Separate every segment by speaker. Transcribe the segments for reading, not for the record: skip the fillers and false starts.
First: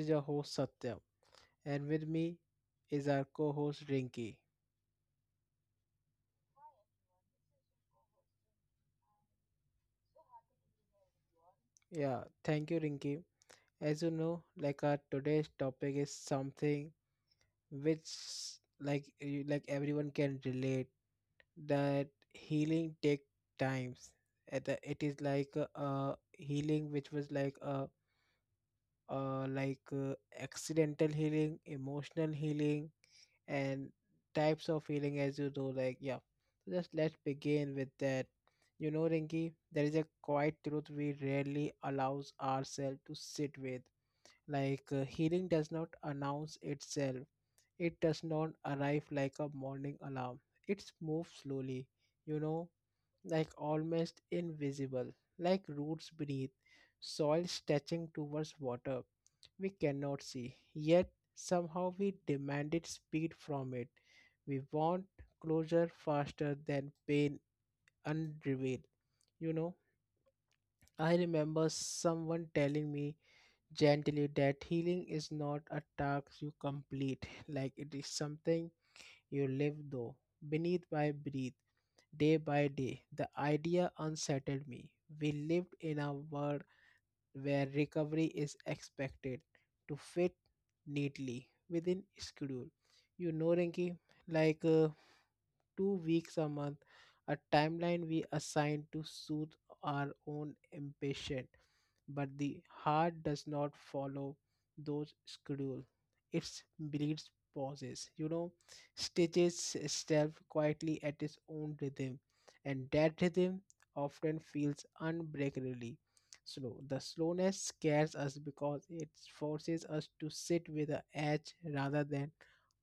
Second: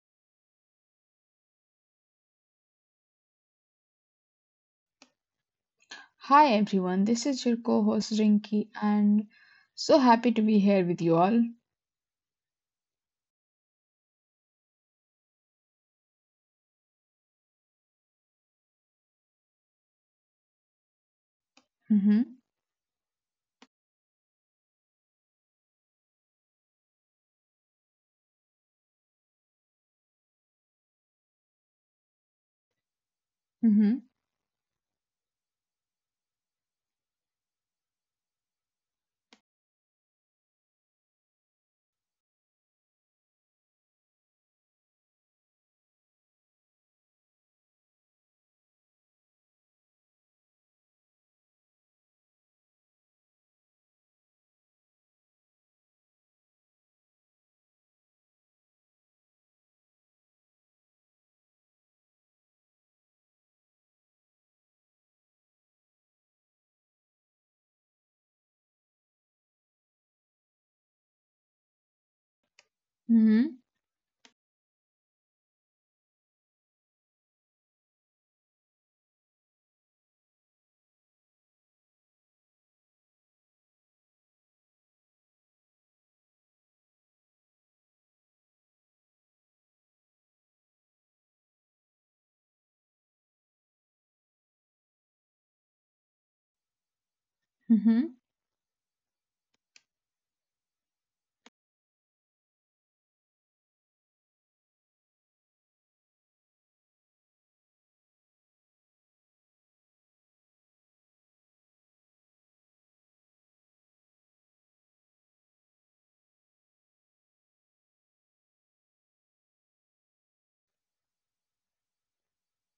Speaker 1: is your host Satyam and with me is our co-host Rinky.
Speaker 2: Hi everyone, this is your co host Rinky, and so happy to be here with you all.
Speaker 1: Yeah, thank you Rinky. As you know, our today's topic is something which everyone can relate that
Speaker 2: Mm-hmm,
Speaker 1: healing take times. It is like a, healing which was like a uh, like uh, accidental healing, emotional healing and
Speaker 2: mm-hmm,
Speaker 1: types of healing as you do yeah just let's begin with that. You know, Rinki, there is a quiet truth we rarely allows ourselves to sit with. Healing does not announce itself, it does not arrive like a morning alarm. It moves slowly, you know, like almost invisible, like roots beneath, soil stretching towards water we cannot see. Yet somehow we demanded speed from it. We want closure faster than pain unrevealed. You know, I remember someone telling me
Speaker 2: mm-hmm,
Speaker 1: gently that healing is not a task you complete, like it is something you live though, beneath by breathe. Day by day, the idea unsettled me. We lived in a world where recovery is expected to fit neatly within schedule. You know, Rinki, like uh, 2 weeks a month, a timeline
Speaker 2: mm-hmm.
Speaker 1: we assign to soothe our own impatience. But the heart does not follow those schedule. It bleeds pauses, you know, stitches itself quietly at its own rhythm, and that rhythm often feels unbreakably slow. The slowness scares us because it forces us to sit with the edge rather than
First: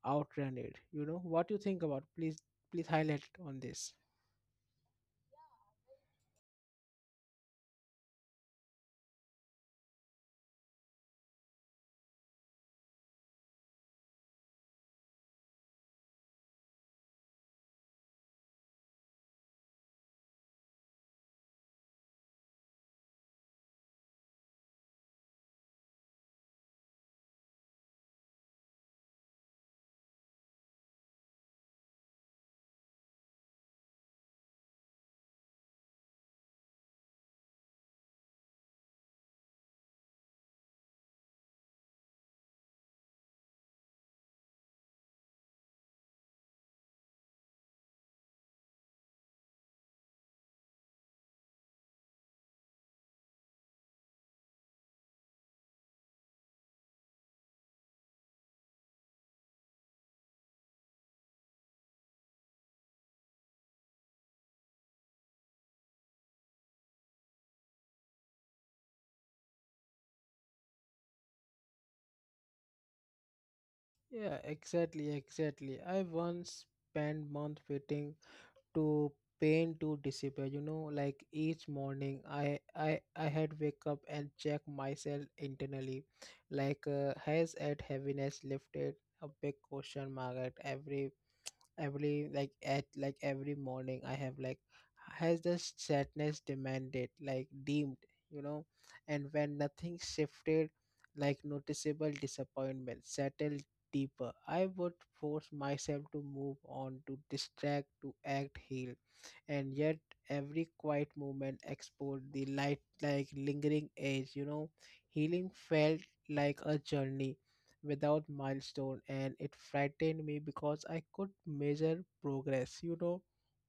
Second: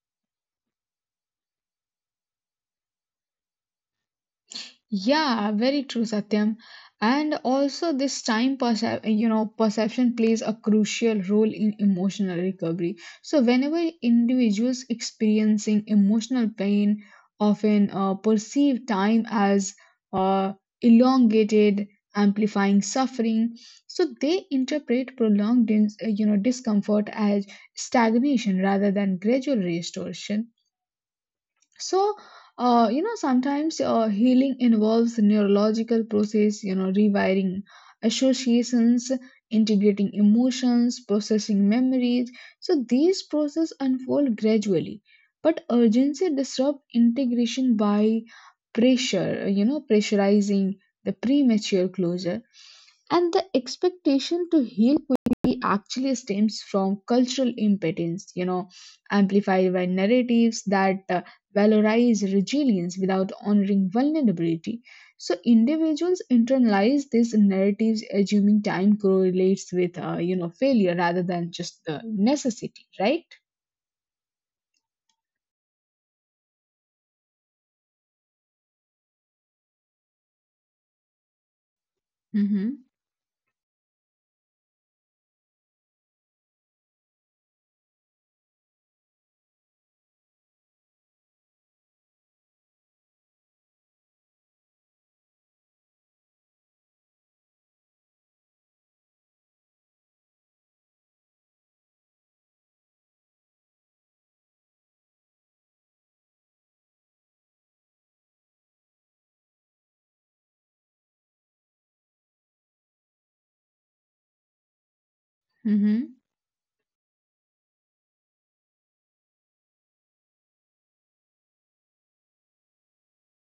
Speaker 1: outran it. You know what you think about? Please, please highlight on this.
Speaker 2: Yeah, very true, Satyam. And also, this time perception plays a crucial role in emotional recovery. So, whenever individuals experiencing emotional pain often perceive time as uh, elongated, amplifying suffering, so they interpret prolonged discomfort as stagnation rather than gradual restoration, so sometimes healing involves neurological process, rewiring associations, integrating emotions, processing memories. So these processes unfold gradually, but urgency disrupt integration by pressure you know pressurizing the premature closure. And the expectation to heal quickly actually stems from cultural impotence, amplified by narratives that valorize resilience without honoring vulnerability. So individuals internalize these narratives, assuming time correlates with, failure rather than just the necessity, right?
Speaker 1: Yeah, exactly, exactly. I once spent month waiting to pain to disappear. You know, like each morning, I
Speaker 2: Mm-hmm.
Speaker 1: I I had wake up and check myself internally, has at heaviness lifted. A big question mark at every morning I have like has the sadness demanded like deemed, you know, and when nothing shifted, like noticeable disappointment settled deeper. I would force myself to move on, to distract, to act heal, and yet every quiet moment exposed the light like lingering edge, you know. Healing felt
Speaker 2: Mm-hmm.
Speaker 1: like a journey without milestone and it frightened me because I could measure progress. You know,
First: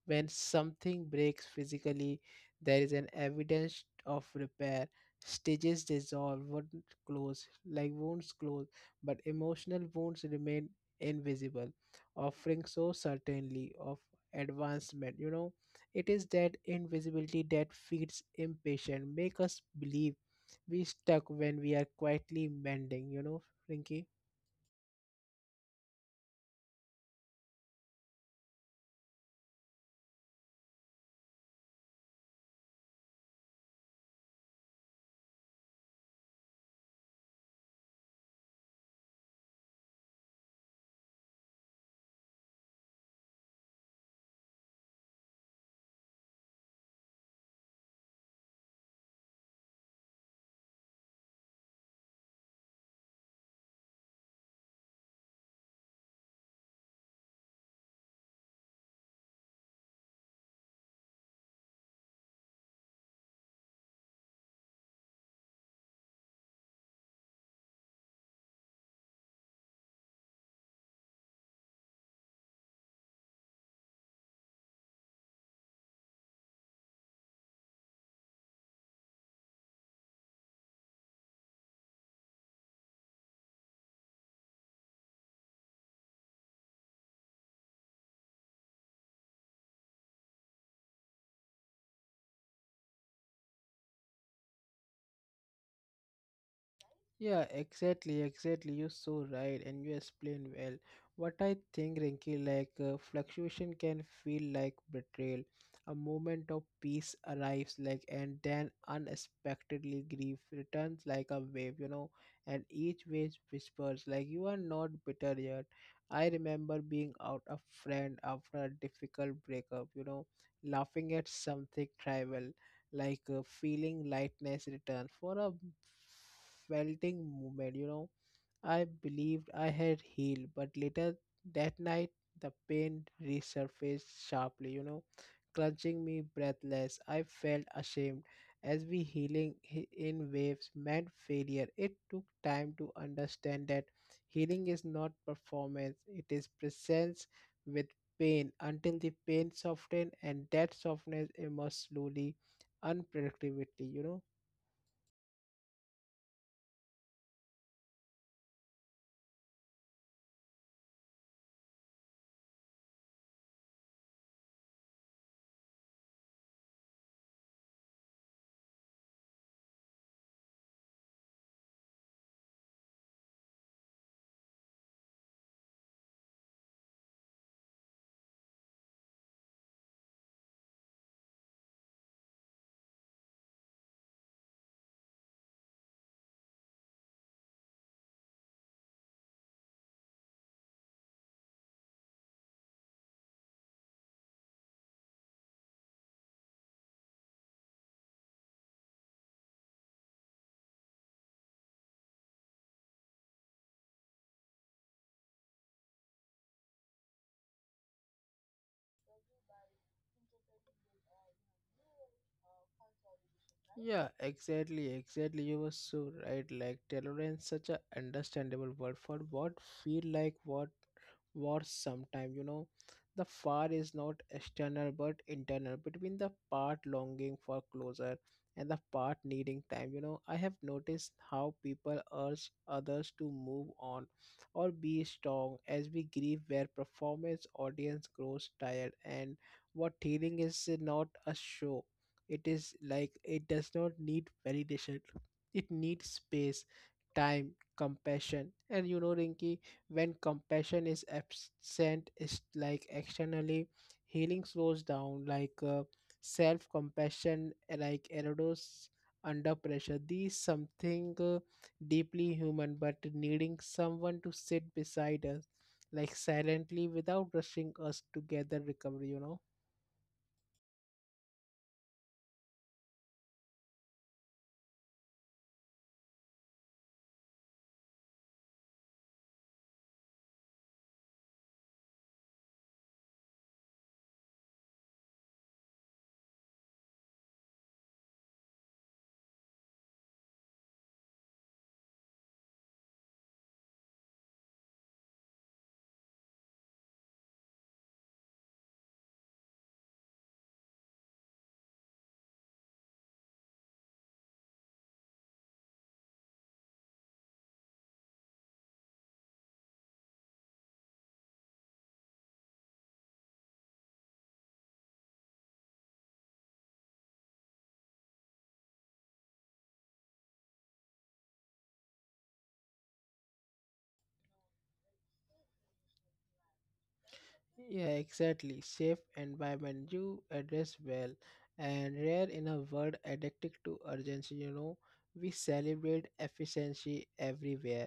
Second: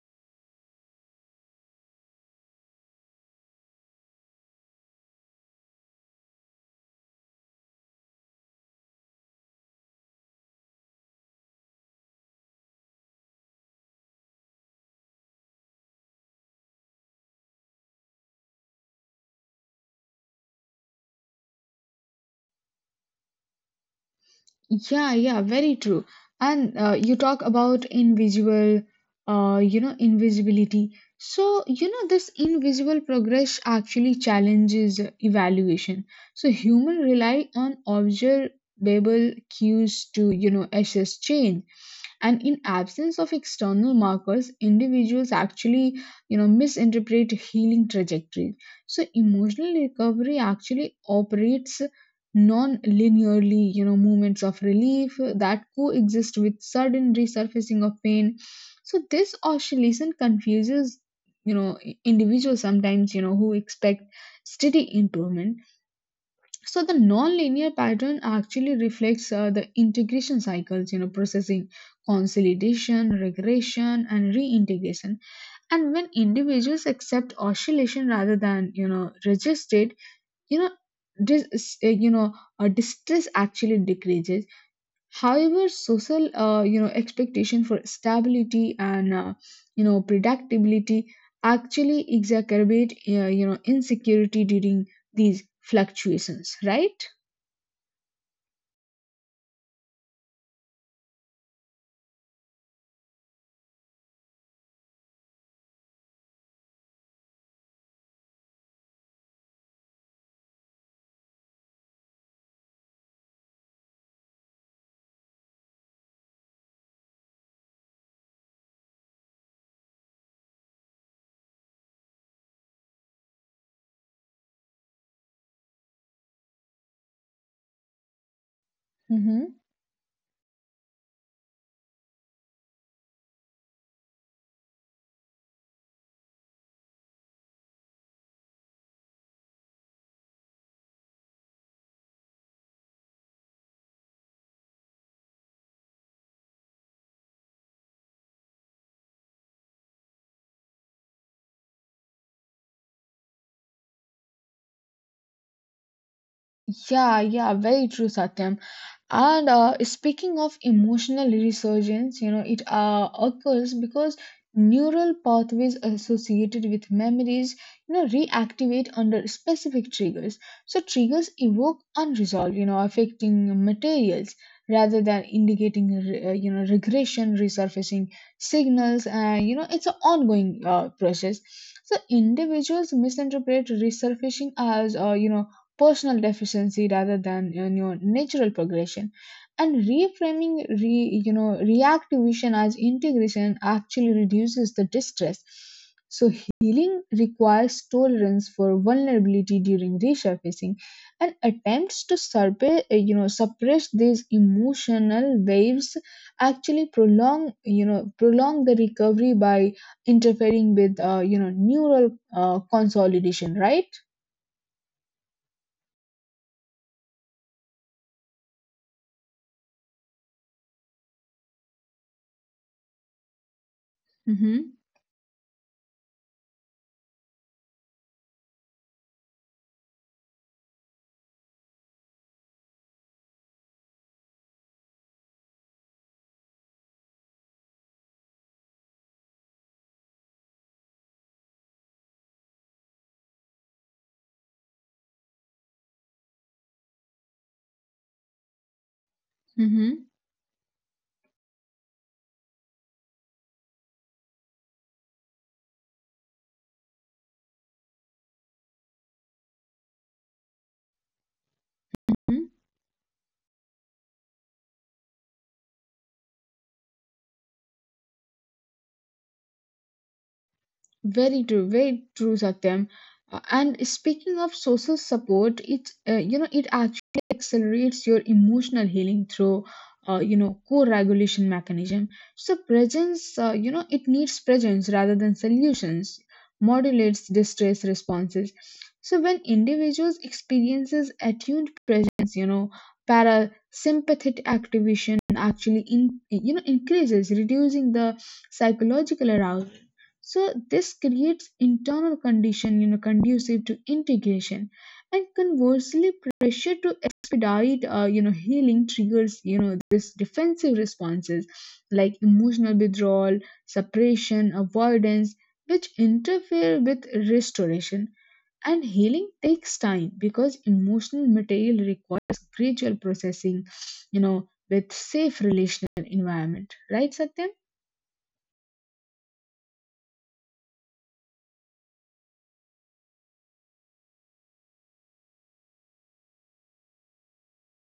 Speaker 1: when something breaks physically, there is an evidence of repair. Stages dissolve, wounds close, but emotional wounds remain invisible, offering so certainly of advancement. You know, it is that invisibility that feeds impatience, make us believe we stuck when we are quietly mending. You know, Rinky.
Speaker 2: Yeah, yeah, very true. And you talk about invisible, invisibility. So, this invisible progress actually challenges evaluation. So, human rely on observable cues to, assess change, and in absence of external markers individuals actually misinterpret healing trajectories. So emotional recovery actually operates non-linearly, moments of relief that coexist with sudden resurfacing of pain. So this oscillation confuses, you know individuals sometimes who expect steady improvement. So the non-linear pattern actually reflects the integration cycles, processing, consolidation, regression and reintegration. And when individuals accept oscillation rather than resist it, you know dis- uh, you know distress actually decreases. However, social expectation for stability and predictability actually exacerbate insecurity during these fluctuations, right?
Speaker 1: Yeah, exactly, exactly. You're so right, and you explain well. What I think, Rinky, fluctuation can feel like betrayal. A moment of peace arrives, like, and then unexpectedly grief returns like a wave, you know. And each wave whispers, like, you are not bitter yet. I remember being out a friend after a difficult breakup, you know, laughing at something trivial, feeling lightness return for a felting moment, you know. I believed
Speaker 2: Mm-hmm.
Speaker 1: I had healed, but later that night the pain resurfaced sharply, you know, clutching me breathless. I felt ashamed as we healing in waves meant failure. It took time to understand that healing is not performance, it is presence with pain until the pain softened, and that softness emerged slowly, unpredictably, you know.
Speaker 2: Yeah, yeah, very true, Satyam. And speaking of emotional resurgence, it occurs because neural pathways associated with memories, reactivate under specific triggers. So triggers evoke unresolved, affecting materials rather than indicating, regression. Resurfacing signals, it's an ongoing process. So individuals misinterpret resurfacing as, personal deficiency rather than, natural progression. And reframing re, you know reactive vision as integration actually reduces the distress. So healing requires tolerance for vulnerability during resurfacing, and attempts to suppress these emotional waves actually prolong you know prolong the recovery by interfering with neural consolidation, right?
Speaker 1: Yeah, exactly, exactly. You were so right. Like tolerance, such a understandable word for what feel like what war sometime. You know, the far is not
Speaker 2: Mm-hmm.
Speaker 1: external but internal between the part longing for closure and the part needing time. You know, I have noticed how people urge others to move on or be strong as we grieve, where performance audience grows tired, and what healing is not a show, it is like it does not need validation. It needs space, time, compassion. And you know, Rinky,
Speaker 2: Mm-hmm.
Speaker 1: when compassion is absent, it's like externally healing slows down. Self compassion, like erodes under pressure. These something deeply human, but needing someone to sit beside us, like silently without rushing us together recovery. You know.
Speaker 2: Very true, Satyam. And speaking of social support, it it actually accelerates your emotional healing through co-regulation mechanism. So presence, it needs presence rather than solutions. Modulates distress responses. So when individuals experiences attuned presence, parasympathetic activation actually in you know increases, reducing the psychological arousal. So this creates internal condition, conducive to integration. And conversely, pressure to expedite healing triggers, this defensive responses like emotional withdrawal, suppression, avoidance, which interfere with restoration. And healing takes time because emotional material requires gradual processing, with safe relational environment, right
Speaker 1: Yeah, exactly. Safe environment you address well and rare in a world addicted to urgency, you know. We celebrate efficiency everywhere.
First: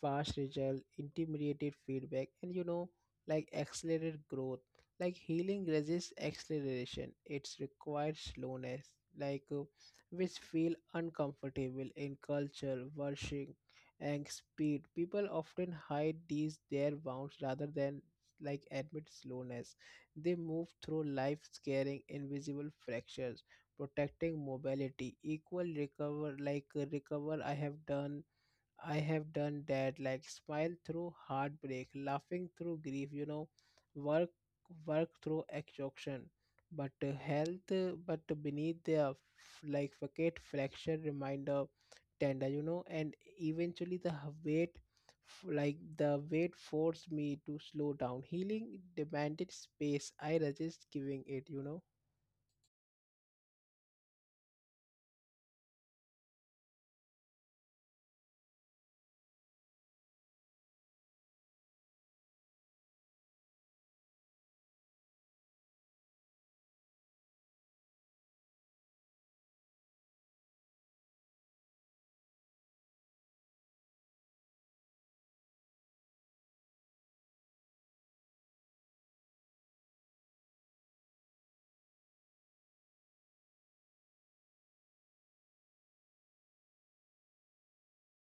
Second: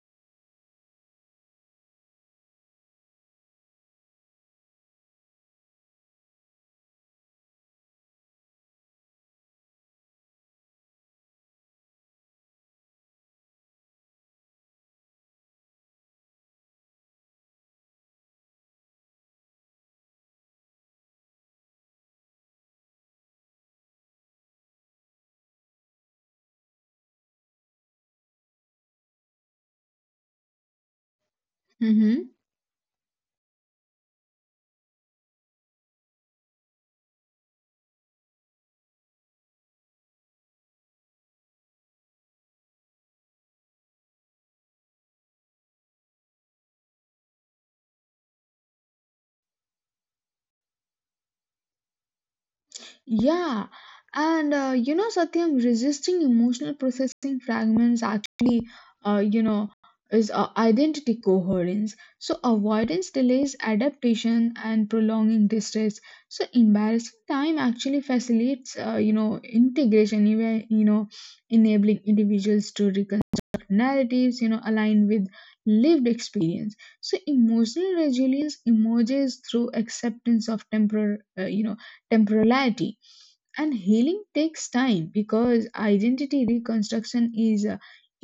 Speaker 1: Fast result, intimidated feedback, and you know, like accelerated growth. Like healing resists acceleration. It's requires slowness, like uh, which feel uncomfortable in culture, worship, and speed. People often hide these their wounds rather than like admit slowness. They move through life carrying invisible fractures, protecting mobility. Equal recover recover I have done that, like smile through heartbreak,
Speaker 2: Satyam?
Speaker 1: laughing through grief, you know, work work through exhaustion. But but beneath the like facade fracture reminder tender, you know, and eventually the weight, like the weight forced me to slow down. Healing demanded space. I resist giving it, you know.
Speaker 2: Yeah, and Satyam, resisting emotional processing fragments actually, uh, you know, is identity coherence. So, avoidance delays adaptation and prolonging distress. So, embarrassing time actually facilitates, integration, even, enabling individuals to reconstruct narratives, aligned with lived experience. So, emotional resilience emerges through acceptance of temporal, temporality. And healing takes time because identity reconstruction is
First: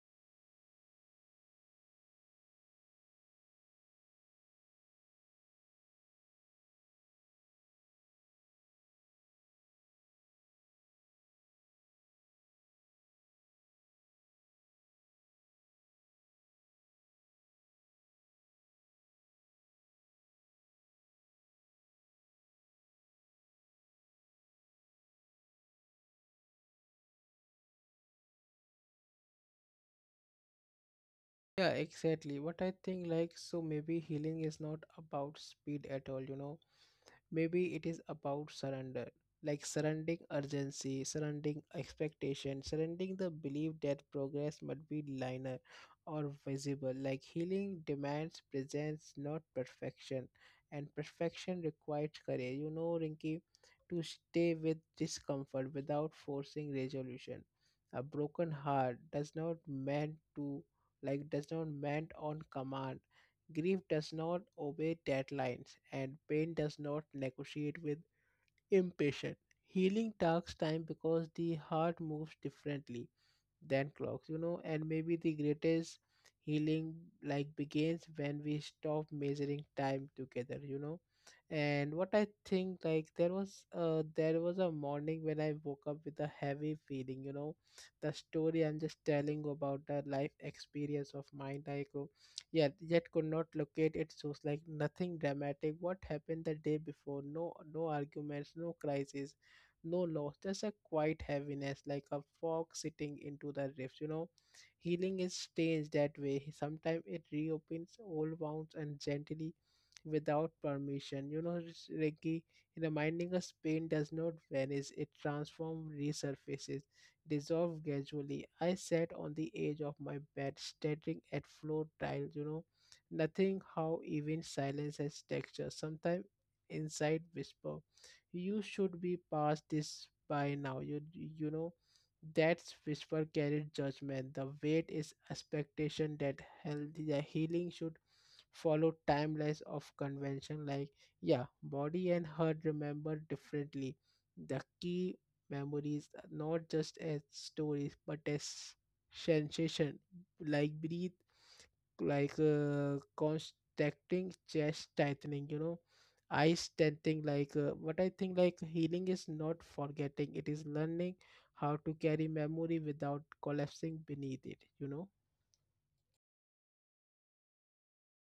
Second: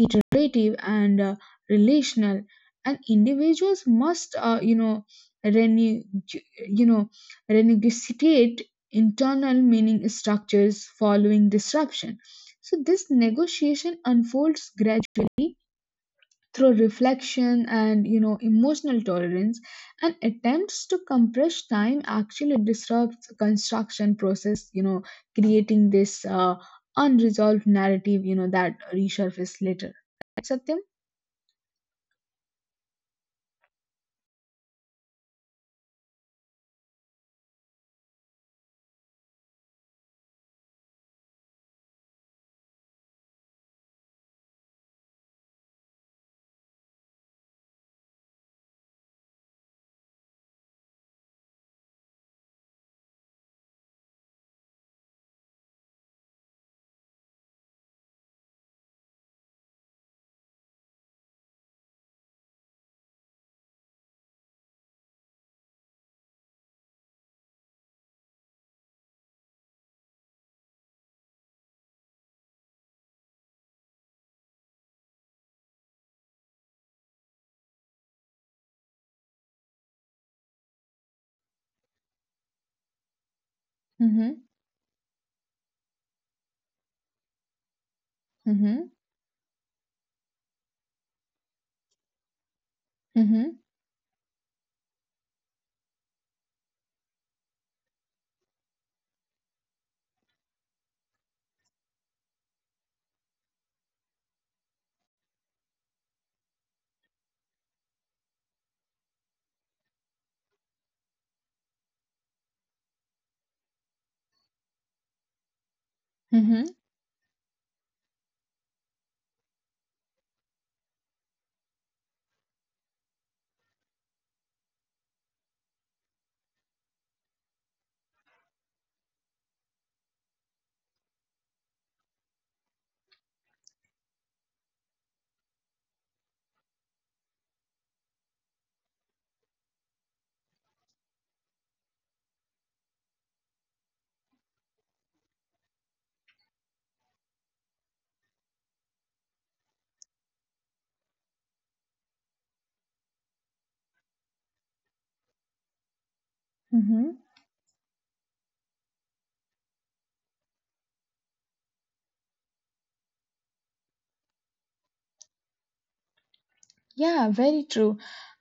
Speaker 2: iterative and relational, and individuals must renew, you know renegotiate internal meaning structures following disruption. So this negotiation unfolds gradually through reflection and, emotional tolerance, and attempts to compress time actually disrupts the construction process, creating this unresolved narrative, that resurface later, right Satyam?
Speaker 1: Yeah, exactly. What I think, like, so maybe healing is not about speed at all, you know, maybe it is about surrender, like surrendering urgency, surrendering expectation, surrendering the belief that progress must be linear or visible. Like healing demands presence not perfection, and perfection requires courage, you know, Rinky, to stay with discomfort without forcing resolution. A broken heart does not meant to, like does not meant on command. Grief does not obey deadlines, and pain does not negotiate with impatience. Healing takes time because the heart moves differently than clocks, you know, and maybe the greatest healing like begins when we stop measuring time together, you know. And what I think like there was uh
Speaker 2: Mm-hmm.
Speaker 1: there was a morning when I woke up with a heavy feeling, you know. The story I'm
Speaker 2: Mm-hmm.
Speaker 1: just telling about the life experience of mine, I go yeah, yet could not
Speaker 2: Mm-hmm.
Speaker 1: locate it source, like nothing dramatic. What happened the day before? No arguments, no crisis, no loss, just a quiet heaviness, like a fog sitting into the rifts. You know, healing is strange that way. Sometimes it reopens old wounds and gently without permission. You know, it's Ricky, reminding us pain does not vanish, it transforms,
Speaker 2: Mm-hmm.
Speaker 1: resurfaces, dissolves gradually. I sat on the edge of my bed, staring at floor tiles, you know, nothing how even silence has texture. Sometimes inside whisper, you should be past this by now. You know, that whisper carried judgment. The weight is expectation that healthy the healing should follow timelines of convention, like yeah body and heart remember differently. The key memories are not just as stories but as sensation, like breathe, contracting chest tightening, you know, eyes
Speaker 2: Mm-hmm.
Speaker 1: tenting, what I think like healing is not forgetting, it is learning how to carry memory without collapsing beneath it, you know.
Speaker 2: Yeah, very true.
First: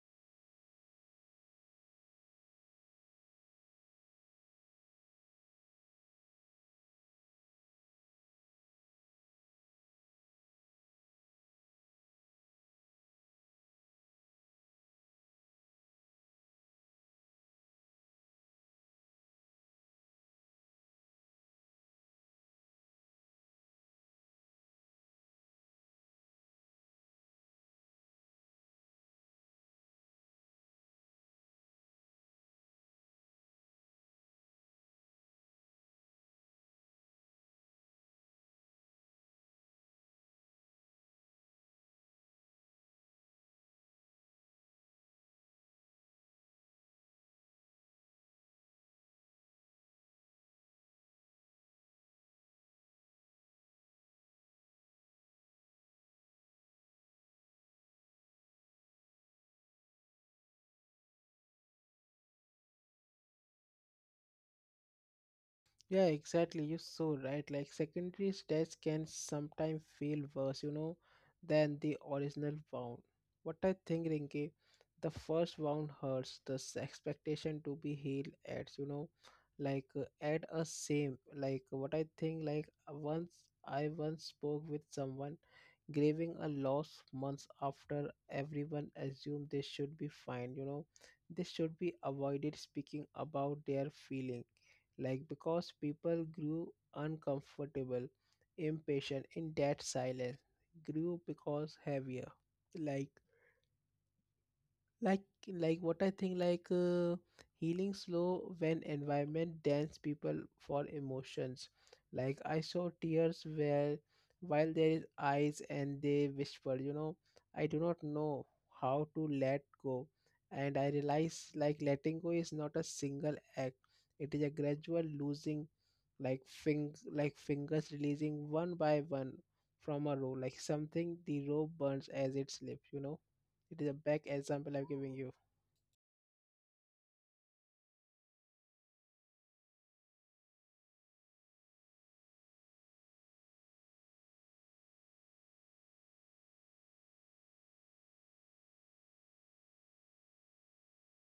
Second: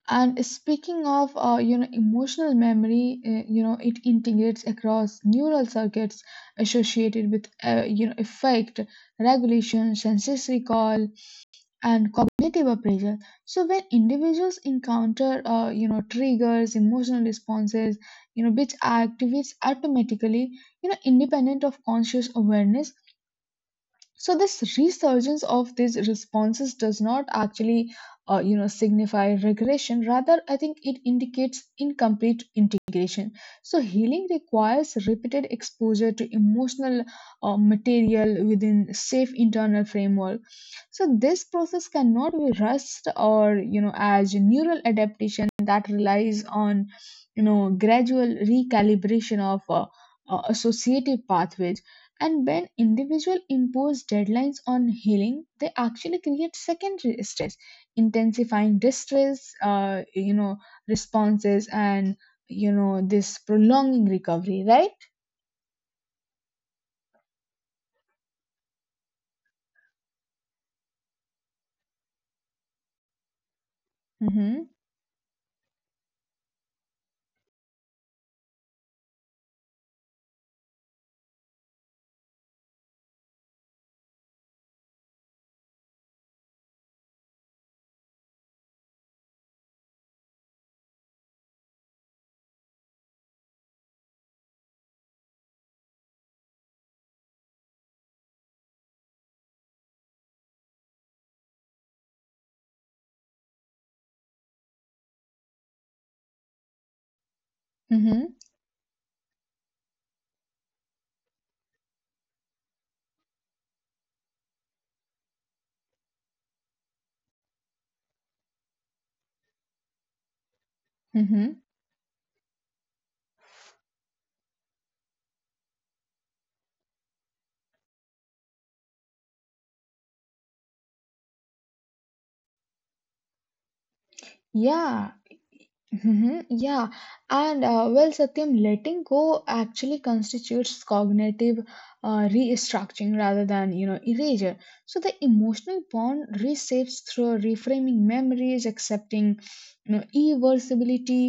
Speaker 2: And speaking of, emotional memory, it integrates across neural circuits associated with, affect, regulation, sensory recall, and cognitive appraisal. So when individuals encounter, triggers, emotional responses, which activates automatically, independent of conscious awareness, so this resurgence of these responses does not actually signify regression. Rather, I think it indicates incomplete integration. So healing requires repeated exposure to emotional material within safe internal framework. So this process cannot be rushed, or as neural adaptation that relies on, gradual recalibration of associative pathways. And when individuals impose deadlines on healing, they actually create secondary stress, intensifying distress, responses, and this prolonging recovery. Right?
Speaker 1: Yeah, exactly. You're so right. Like secondary stats can sometimes feel worse, you know, than the original wound. What I think, Rinke,
Speaker 2: Mm-hmm.
Speaker 1: the first wound hurts. The expectation to be healed adds, you know, add a same. Like what I think, like once I once spoke with someone grieving a loss months after everyone assumed they should be fine. You know, they should be avoided speaking about their feeling like because people grew uncomfortable, impatient in that silence, grew because heavier, like like what I think healing
Speaker 2: Mm-hmm.
Speaker 1: slow when environment dance people for emotions, like I saw tears where while there is eyes and they whisper, you know, I do not know how to let go, and I realize
Speaker 2: Mm-hmm.
Speaker 1: like letting go is not a single act, it is a gradual losing, like fingers releasing one by one from a rope, like something the rope burns as it slips, you know, it is a back example I'm
Speaker 2: Yeah,
Speaker 1: giving you.
Speaker 2: mhm, yeah, and well, Satyam, letting go actually constitutes cognitive restructuring rather than, erasure. So the emotional bond reshapes through reframing memories, accepting, irreversibility,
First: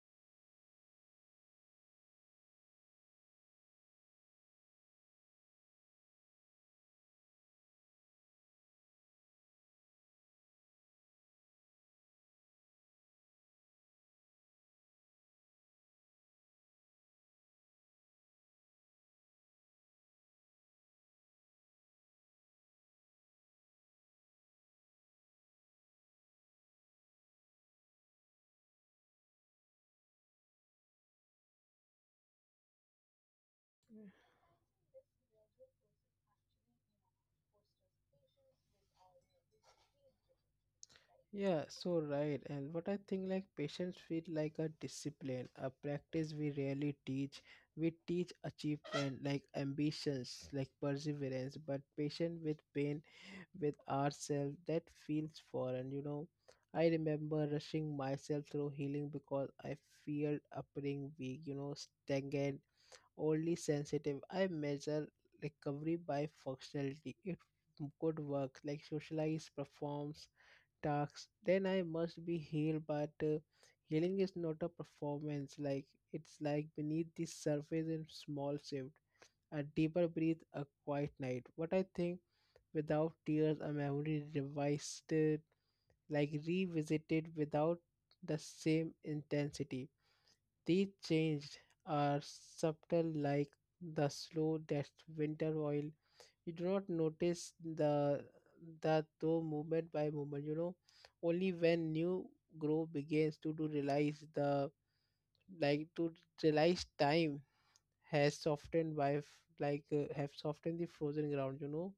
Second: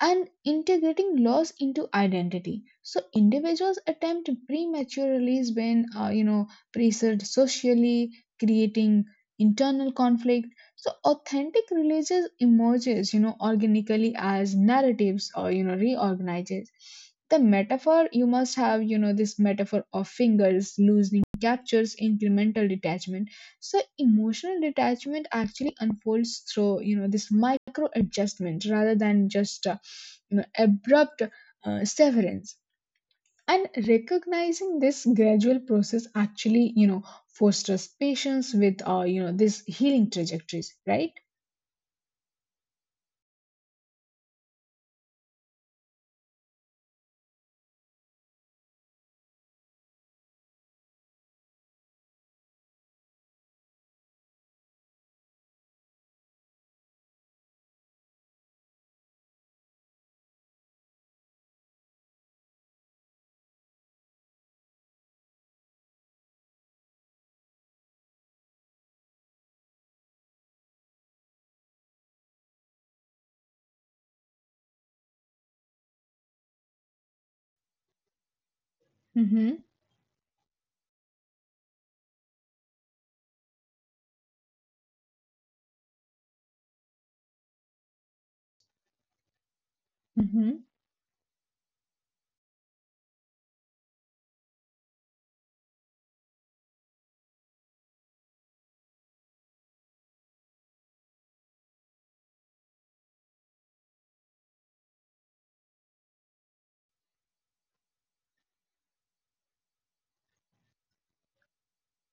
Speaker 2: and integrating loss into identity. So individuals attempt premature release when pressured socially, creating internal conflict, so authentic religious emerges, organically as narratives or, reorganizes. The metaphor you must have, this metaphor of fingers loosening captures incremental detachment. So emotional detachment actually unfolds through, this micro adjustment rather than just, abrupt severance, and recognizing this gradual process actually, fosters patience with, these healing trajectories, right?
Speaker 1: Yeah so right, and what I think like patience feel like a discipline, a practice we rarely teach. We teach achievement, like ambitions, like perseverance, but patient with pain, with ourselves, that feels foreign, you know. I remember rushing myself through healing because I feared appearing weak, you know, stagnant, only sensitive. I measure recovery by functionality. If good work like socialize, performs tasks, then I must be healed. But healing is not a performance. Like it's like beneath the surface in small shift,
Speaker 2: Mm-hmm.
Speaker 1: a deeper breath, a quiet night. What I think without tears, a memory revised, revisited without the same intensity.
Speaker 2: Mm-hmm.
Speaker 1: These changes are subtle, like the slow death winter oil. You do not notice the that though moment by moment. You know, only when new growth begins to realize the like to realize time has softened by have softened the frozen ground. You know,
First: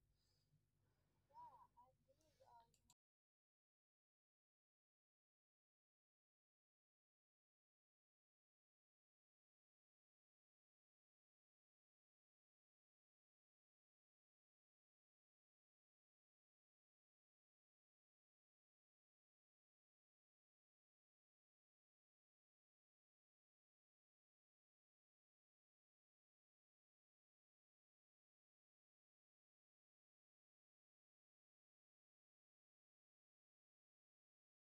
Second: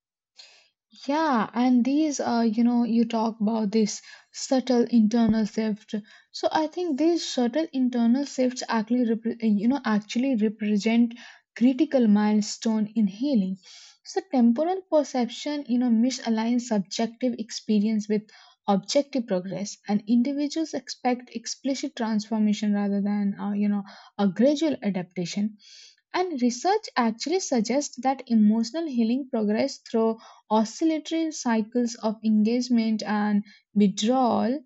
Speaker 2: Yeah, and these are, you talk about this subtle internal shift. So I think these subtle internal shifts actually, actually represent critical milestone in healing. So temporal perception, misaligns subjective experience with objective progress, and individuals expect explicit transformation rather than, a gradual adaptation. And research actually suggests that emotional healing progress through oscillatory cycles of engagement and withdrawal,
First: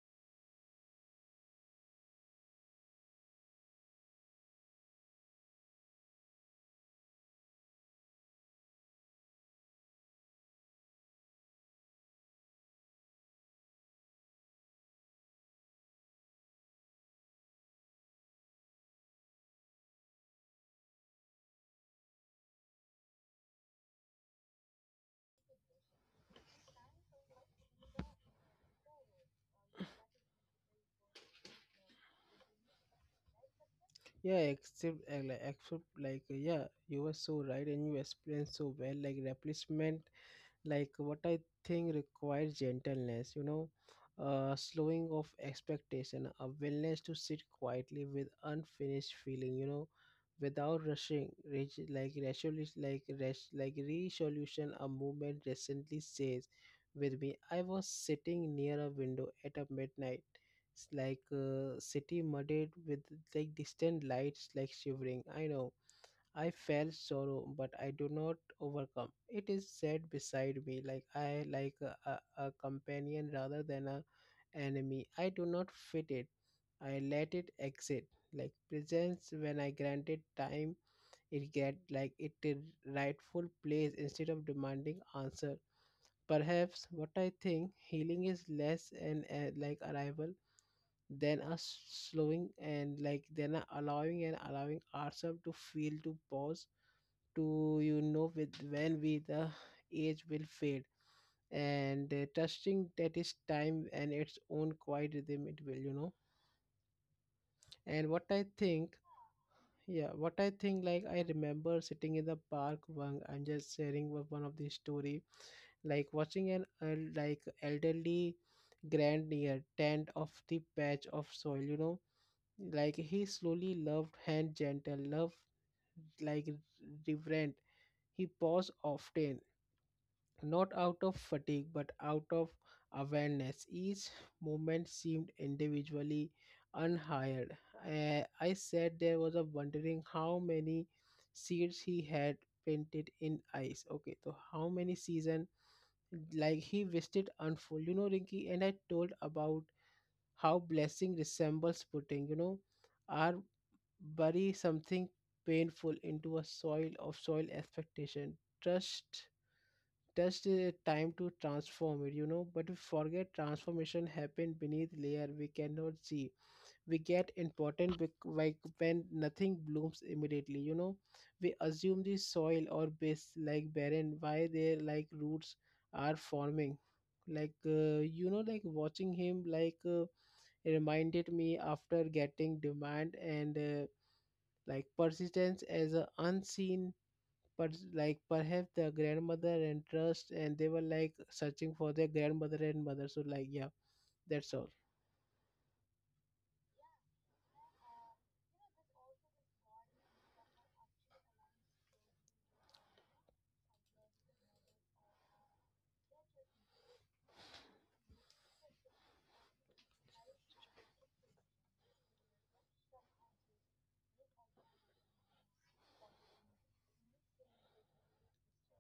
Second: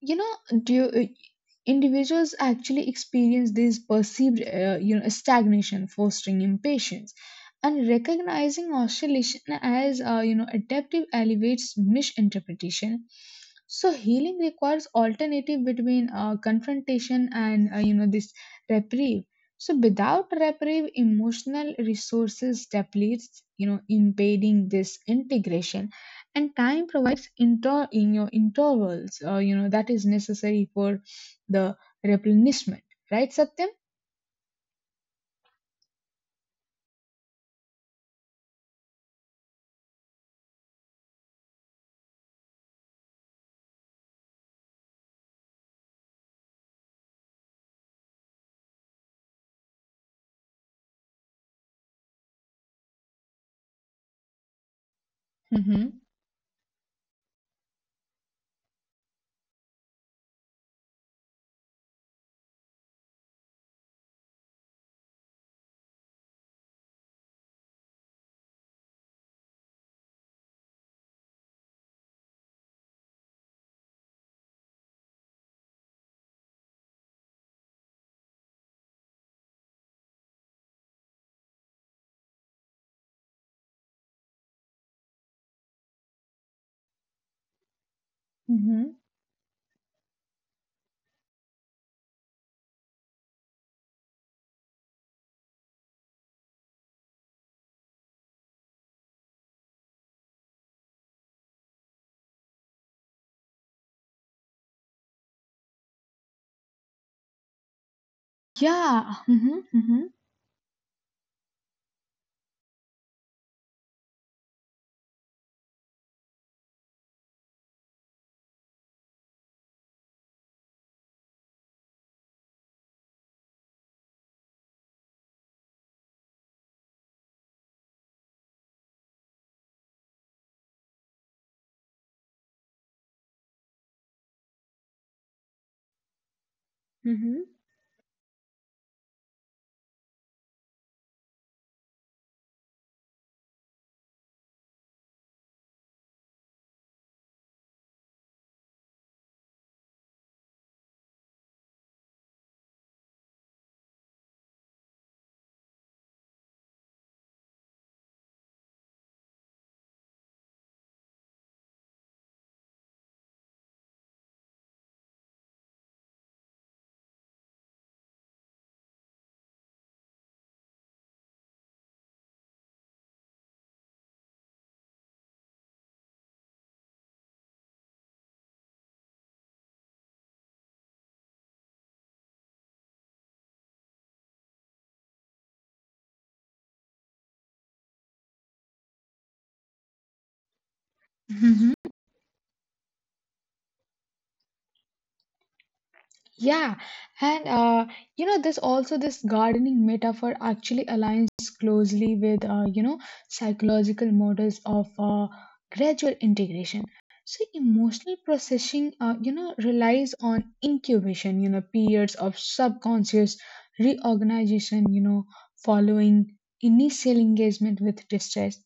Speaker 2: do individuals actually experience this perceived stagnation, fostering impatience. And recognizing oscillation as adaptive elevates misinterpretation. So healing requires alternative between confrontation and, this reprieve. So without reprieve, emotional resources depletes, impeding this integration, and time provides intervals, that is necessary for the replenishment, right Satyam?
Speaker 1: yeah, except like, except like yeah, you were so right and you explained so well. Like replacement like what I think requires gentleness, you know, slowing of expectation, a willingness to sit quietly with unfinished feeling, you know, without rushing reach, resolution, like resolution, a movement
Speaker 2: Mm-hmm.
Speaker 1: recently says with me. I was sitting near a window at a midnight. It's like city muddied with like distant lights, like shivering, I know. I felt sorrow, but I do not overcome. It is sat beside me like I like a companion rather than a enemy. I do not fit it. I let it exit like presence when I granted time. It get like it a rightful place instead of demanding answer. Perhaps what I think healing is less
Speaker 2: Mm-hmm.
Speaker 1: and like arrival than us slowing and like then allowing and allowing ourselves to feel, to pause, to, you know, with when we the age will fade, and trusting that is time and its own quiet rhythm, it will, you know. And what I think,
Speaker 2: Yeah. Hmm.
Speaker 1: yeah,
Speaker 2: Hmm.
Speaker 1: what I think like I remember sitting in the park one, I'm just sharing with one of the story, like watching like elderly grandeur tend of the patch of soil, you know. Like he slowly loved hand gentle love, like reverent. He paused often, not out of fatigue but out of awareness. Each moment seemed individually unhired.
Speaker 2: Mm-hmm.
Speaker 1: I sat there was a wondering how many seeds he had painted in ice. Okay, so how many season like he wished unfold. You know, Rinky, and I told about how blessing resembles putting, you know, or bury something painful into a soil of soil expectation. Trust just a time to transform it, you know, but we forget transformation happen beneath layer we cannot see. We get important like when nothing blooms immediately, you know, we assume the soil or base like barren, why their like roots are forming. You know, like watching him, reminded me after getting demand and like persistence as a unseen, but like perhaps the grandmother and trust and they were like searching for
Speaker 2: Hmm.
Speaker 1: their grandmother and mother. So like yeah, that's all.
Speaker 2: Yeah, and this also this gardening metaphor actually aligns closely with, psychological models of, gradual integration. So emotional processing, relies on incubation. You know, periods of subconscious reorganization. You know, following initial engagement with distress.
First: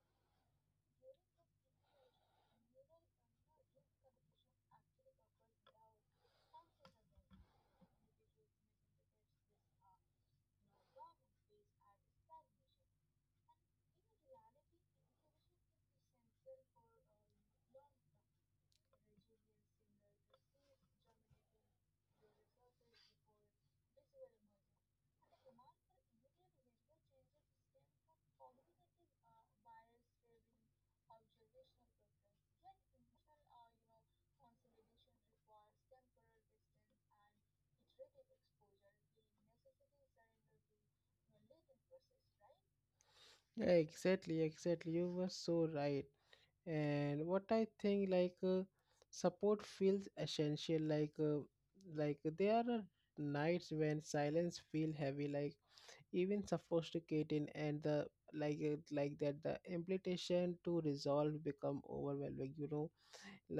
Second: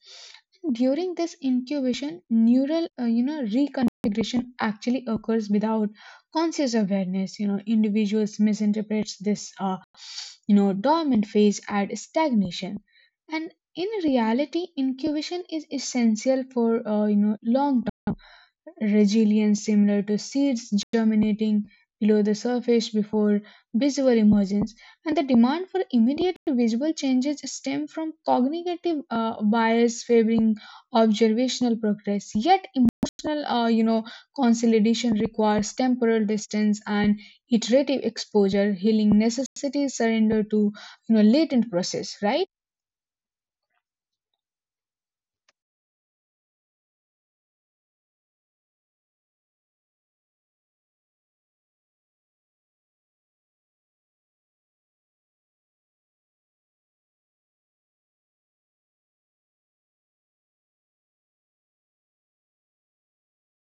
Speaker 2: During this incubation, neural, reconfiguration actually occurs without conscious awareness. You know, individuals misinterprets this dormant phase as stagnation. And in reality, incubation is essential for, long resilience, similar to seeds germinating below the surface before visual emergence. And the demand for immediate visual changes stem from cognitive bias favoring observational progress. Yet emotional, consolidation requires temporal distance and iterative exposure. Healing necessities surrender to, latent process, right?
Speaker 1: Yeah, exactly, exactly, you were so right. And what I think support feels essential, like there are nights when silence feel heavy, like even sophisticated and the like it, like that the implication to resolve become overwhelming, you know.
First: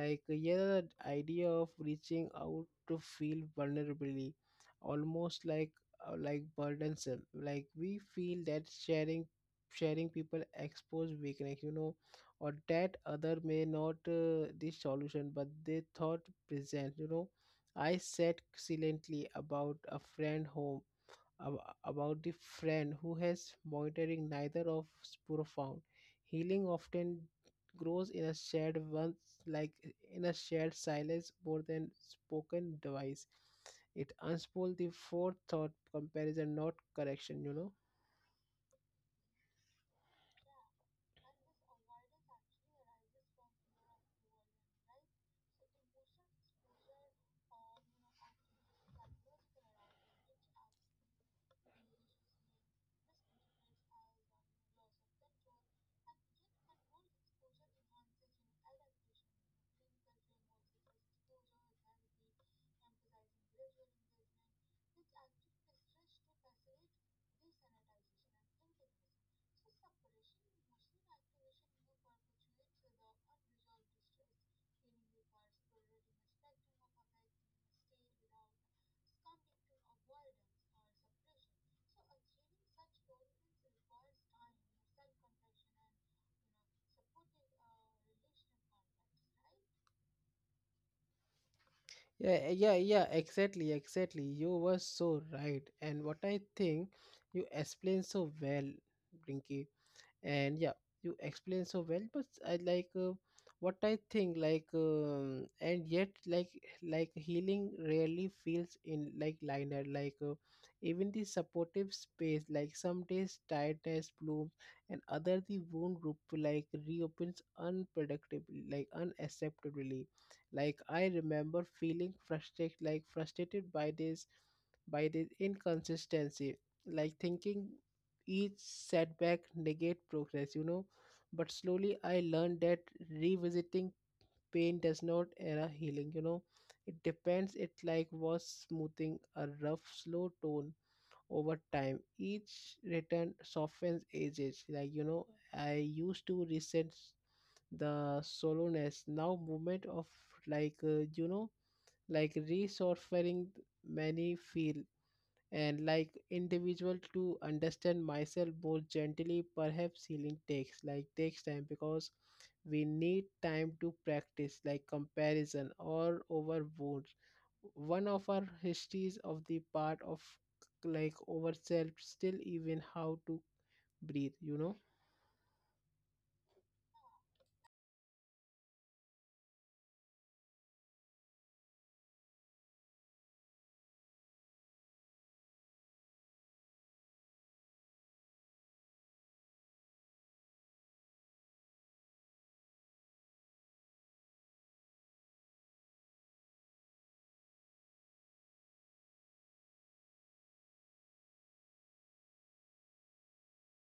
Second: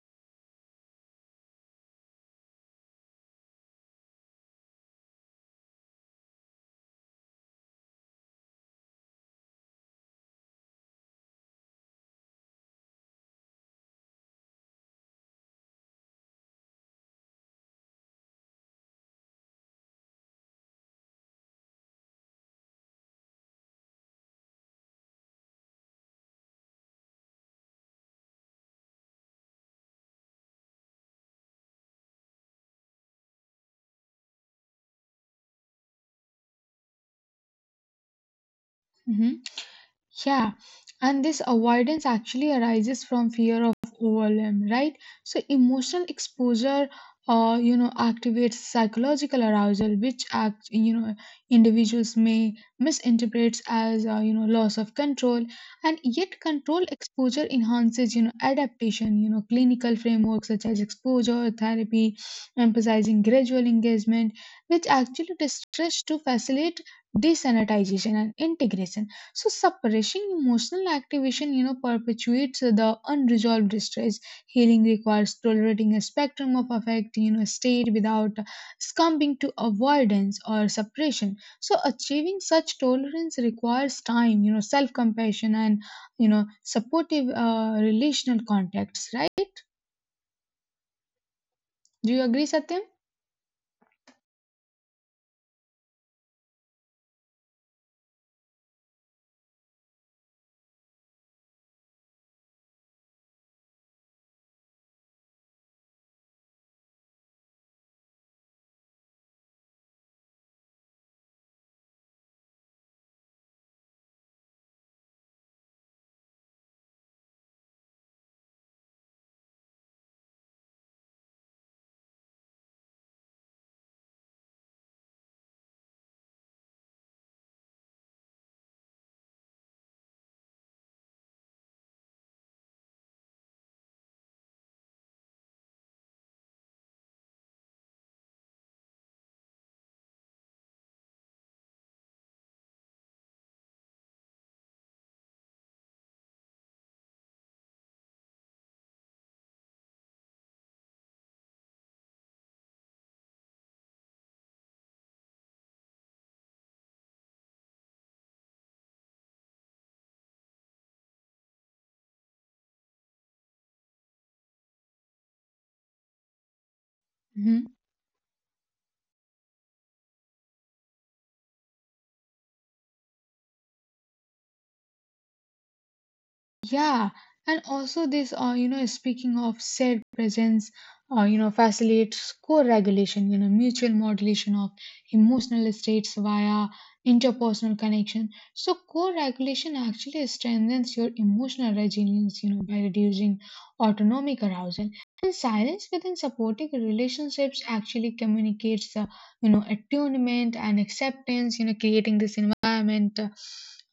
Speaker 1: yeah, the idea of reaching out to feel vulnerably almost like burdensome, like we feel that sharing people expose weakness, you know, or that other may not the solution but they thought present, you know. I said silently about a friend home, about the friend who has monitoring neither of profound healing often grows in a shared once, like in a shared silence more than spoken device. It unspools the fourth thought comparison, not correction, you know.
Speaker 2: Yeah, and this avoidance actually arises from fear of overwhelm, right? So emotional exposure, activates psychological arousal, which individuals may misinterpret as, loss of control. And yet, control exposure enhances, adaptation. You know, clinical frameworks such as exposure therapy, emphasizing gradual engagement, which actually distress to facilitate desanitization and integration. So suppressing emotional activation, perpetuates the unresolved distress. Healing requires tolerating a spectrum of affect, state without succumbing to avoidance or suppression. So achieving such tolerance requires time, self-compassion and, supportive relational contacts. Right? Do you agree,
Speaker 1: Yeah, yeah,
Speaker 2: Satyam?
Speaker 1: yeah, exactly, exactly, you were so right. And what I think, you explained so well, Brinky. And yeah, you explain so well but I like, what I think like and yet like healing rarely feels in like liner, even the supportive space, like some days tiredness blooms and other the wound group like reopens unpredictably, like unacceptably. Like I remember feeling frustrated, like frustrated by this, by this inconsistency, like thinking each setback negate progress, you know. But slowly I learned that revisiting pain does not era healing, you know. It depends, it like was smoothing a rough, slow tone over time. Each return softens ages. Like, you know, I used to resent the solowness. Now movement of you know, like resurfacing many feel, and like individual to understand myself more gently. Perhaps healing takes like takes time because we need time to practice like comparison or over wounds,
Speaker 2: Hmm.
Speaker 1: one of our histories of the part of like over self, still even how to breathe, you know.
Speaker 2: Yeah, and also this, speaking of said presence, facilitates co-regulation, mutual modulation of emotional states via interpersonal connection. So co-regulation actually strengthens your emotional resilience, by reducing autonomic arousal. And silence within supporting relationships actually communicates, attunement and acceptance, creating this environment, uh,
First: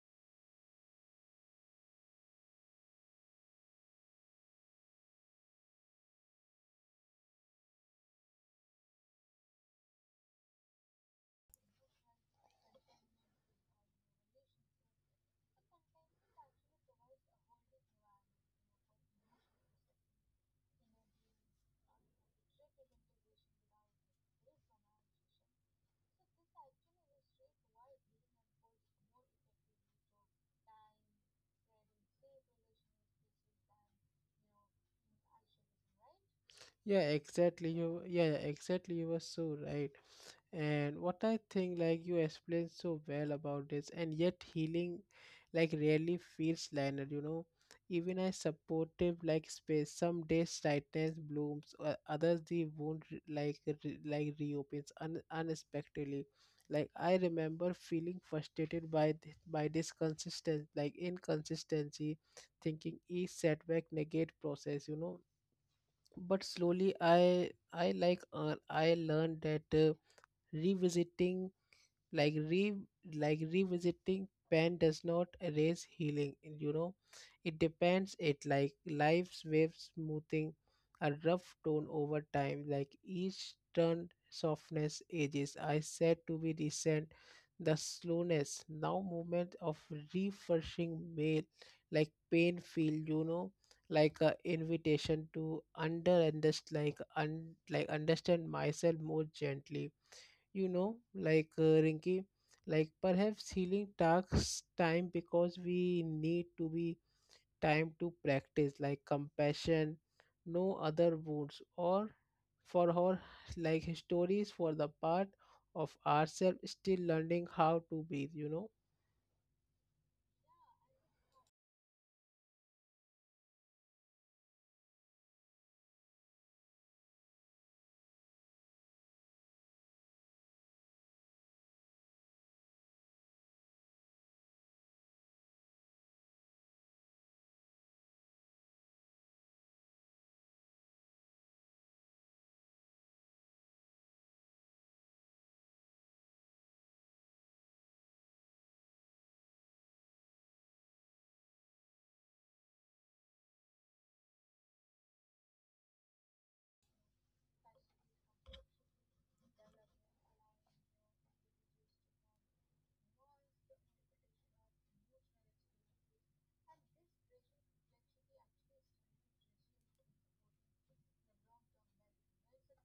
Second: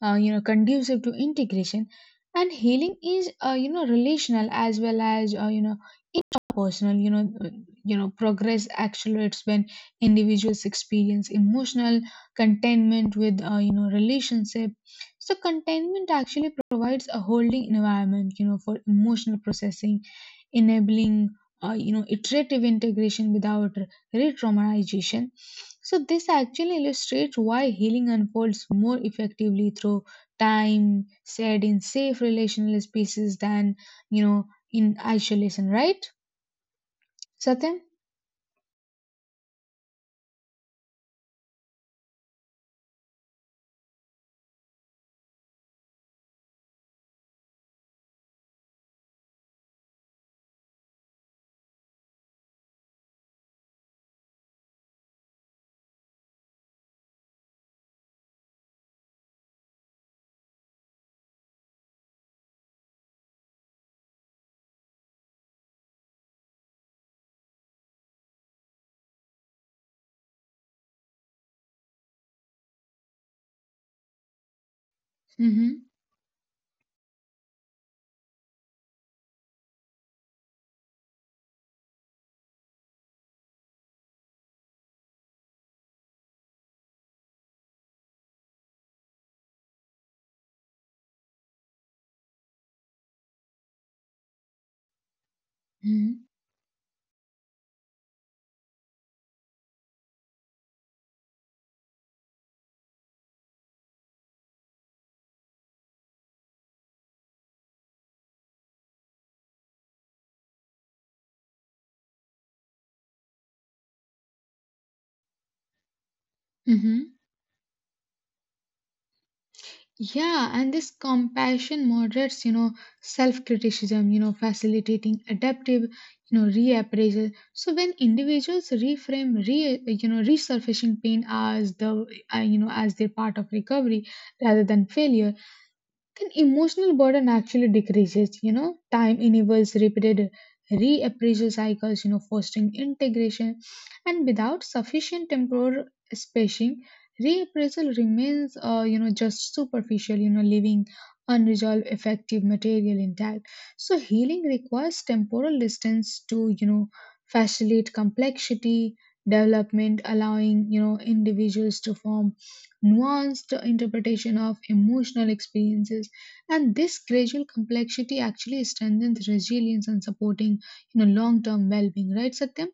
Speaker 2: uh, you know, conducive to integration. And healing is, relational as well as, interpersonal, progress accelerates when individuals experience emotional contentment with, relationship. So contentment actually provides a holding environment, for emotional processing, enabling, iterative integration without re-traumatization. So this actually illustrates why healing unfolds more effectively through time said in safe relational spaces than, you know in isolation, right
Speaker 1: Yeah, exactly.
Speaker 2: Satyam?
Speaker 1: You, yeah, exactly. You were so right. And what I think, like, you explained so well about this, and yet healing, like, rarely feels linear, you know. Even a supportive, like, space, some days tightness blooms, others the wound, like, like reopens unexpectedly. Like, I remember feeling frustrated by by this consistent, like, inconsistency, thinking each setback negate process, you know. But slowly I I learned that, revisiting like re like revisiting pain does not erase
Speaker 2: Mm-hmm.
Speaker 1: healing, you know. It depends, it like life's waves smoothing a rough tone over time. Like each turn softness ages. I said to be recent the slowness. Now movement of refreshing mail, like pain feel, you know, like a invitation to
Speaker 2: Mm-hmm.
Speaker 1: understand, like understand myself more gently, you know. Rinky, like perhaps healing takes time because we need to be time to practice like compassion, no other wounds or for her, like stories for the part of ourselves still
Speaker 2: Mm-hmm.
Speaker 1: learning how to breathe, you know.
Speaker 2: Yeah, and this compassion moderates, self-criticism, facilitating adaptive, reappraisal. So when individuals reframe, resurfacing pain as their part of recovery rather than failure, then emotional burden actually decreases. You know, time enables repeated reappraisal cycles, you know, fostering integration. And without sufficient temporal spacing, reappraisal remains just superficial, you know, leaving unresolved effective material intact. So healing requires temporal distance to, you know, facilitate complexity development, allowing, you know, individuals to form nuanced interpretation of emotional experiences. And this gradual complexity actually strengthens resilience and supporting, you know, long-term well-being, right, Satyam?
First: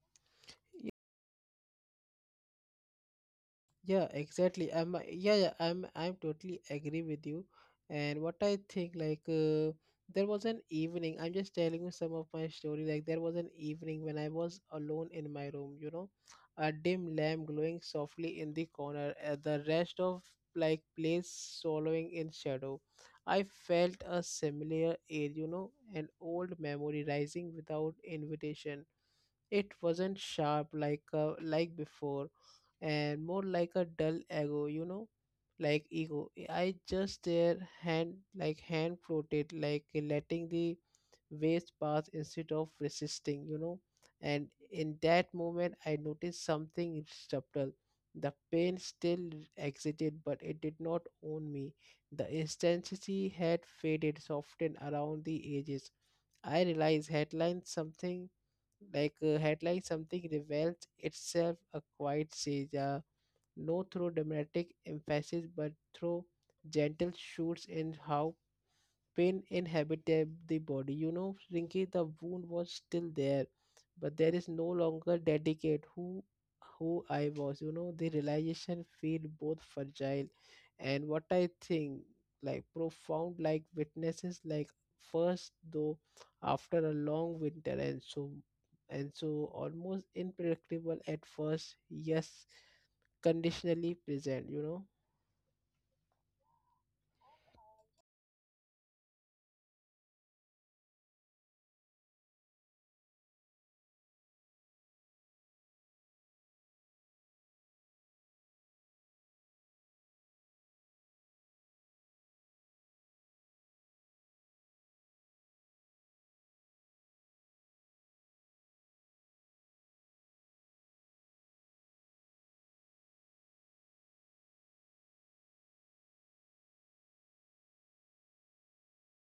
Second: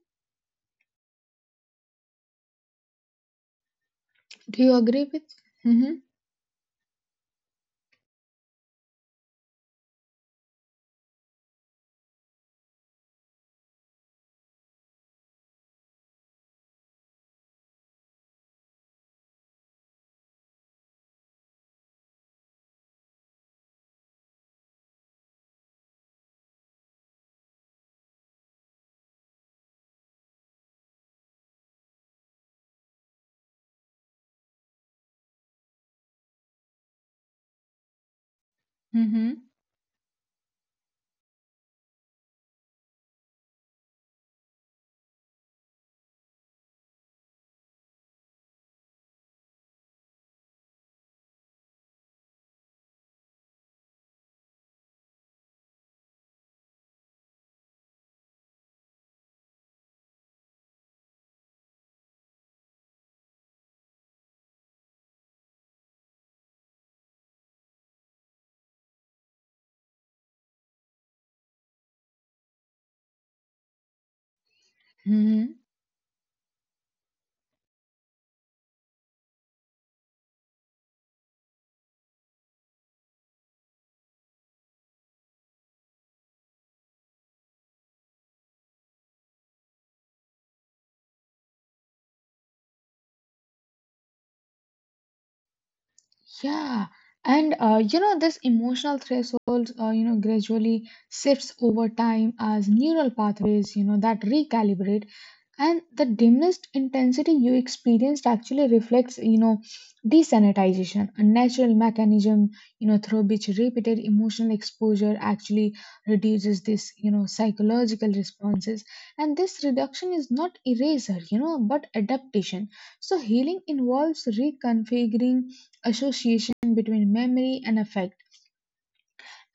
Speaker 1: Yeah,
Speaker 2: Do
Speaker 1: exactly.
Speaker 2: you
Speaker 1: I'm,
Speaker 2: agree with?
Speaker 1: yeah, yeah, I'm
Speaker 2: Mm-hmm.
Speaker 1: I'm totally agree with you. And what I think like, there was an evening. I'm just telling you some of my story. Like there was an evening when I was alone in my room, you know, a dim lamp glowing softly in the corner, the rest of like place swallowing in shadow. I felt a similar air, you know, an old memory rising without invitation. It wasn't sharp like before, and more like a dull ego, you know, like ego. I just their hand like hand
Speaker 2: Mm-hmm.
Speaker 1: floated, like letting the waves pass instead of resisting, you know. And in that moment, I noticed something subtle. The pain still exited, but it did not own me. The intensity had faded, softened around the edges. I realized headline something headline something reveals itself a quiet siege, no through dramatic emphasis but through gentle shoots in how pain inhabited the body. You know, Rinky, the wound was still there, but there is no longer
Speaker 2: Mm-hmm.
Speaker 1: dedicate who I was. You know, the realization feel both fragile, and what I think like profound, like witnesses, like first though after a long winter, and so almost unpredictable at first, yes, conditionally present, you know.
Speaker 2: Yeah. And you know, this emotional threshold, you know, gradually shifts over time as neural pathways, you know, that recalibrate. And the dimmest intensity you experienced actually reflects, you know, desanitization, a natural mechanism, you know, through which repeated emotional exposure actually reduces this, you know, psychological responses. And this reduction is not eraser, you know, but adaptation. So healing involves reconfiguring association between memory and affect.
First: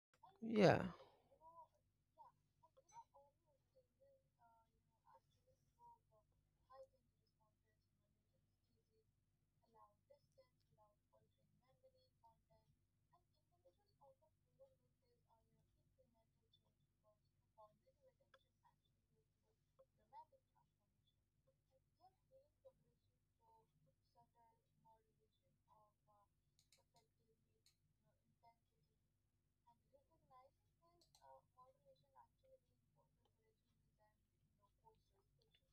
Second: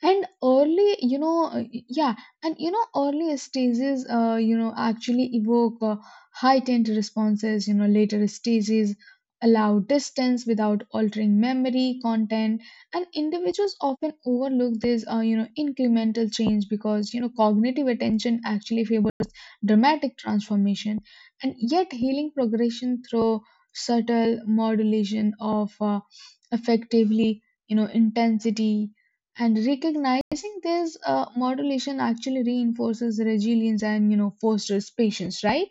Speaker 2: And
Speaker 1: Yeah.
Speaker 2: early, you know, yeah, and you know, early stages you know, actually evoke heightened responses, you know. Later stages allow distance without altering memory content. And individuals often overlook this you know, incremental change because, you know, cognitive attention actually favors dramatic transformation, and yet healing progression through subtle modulation of effectively, you know, intensity. And recognizing this modulation actually reinforces resilience and, you know, fosters patience, right?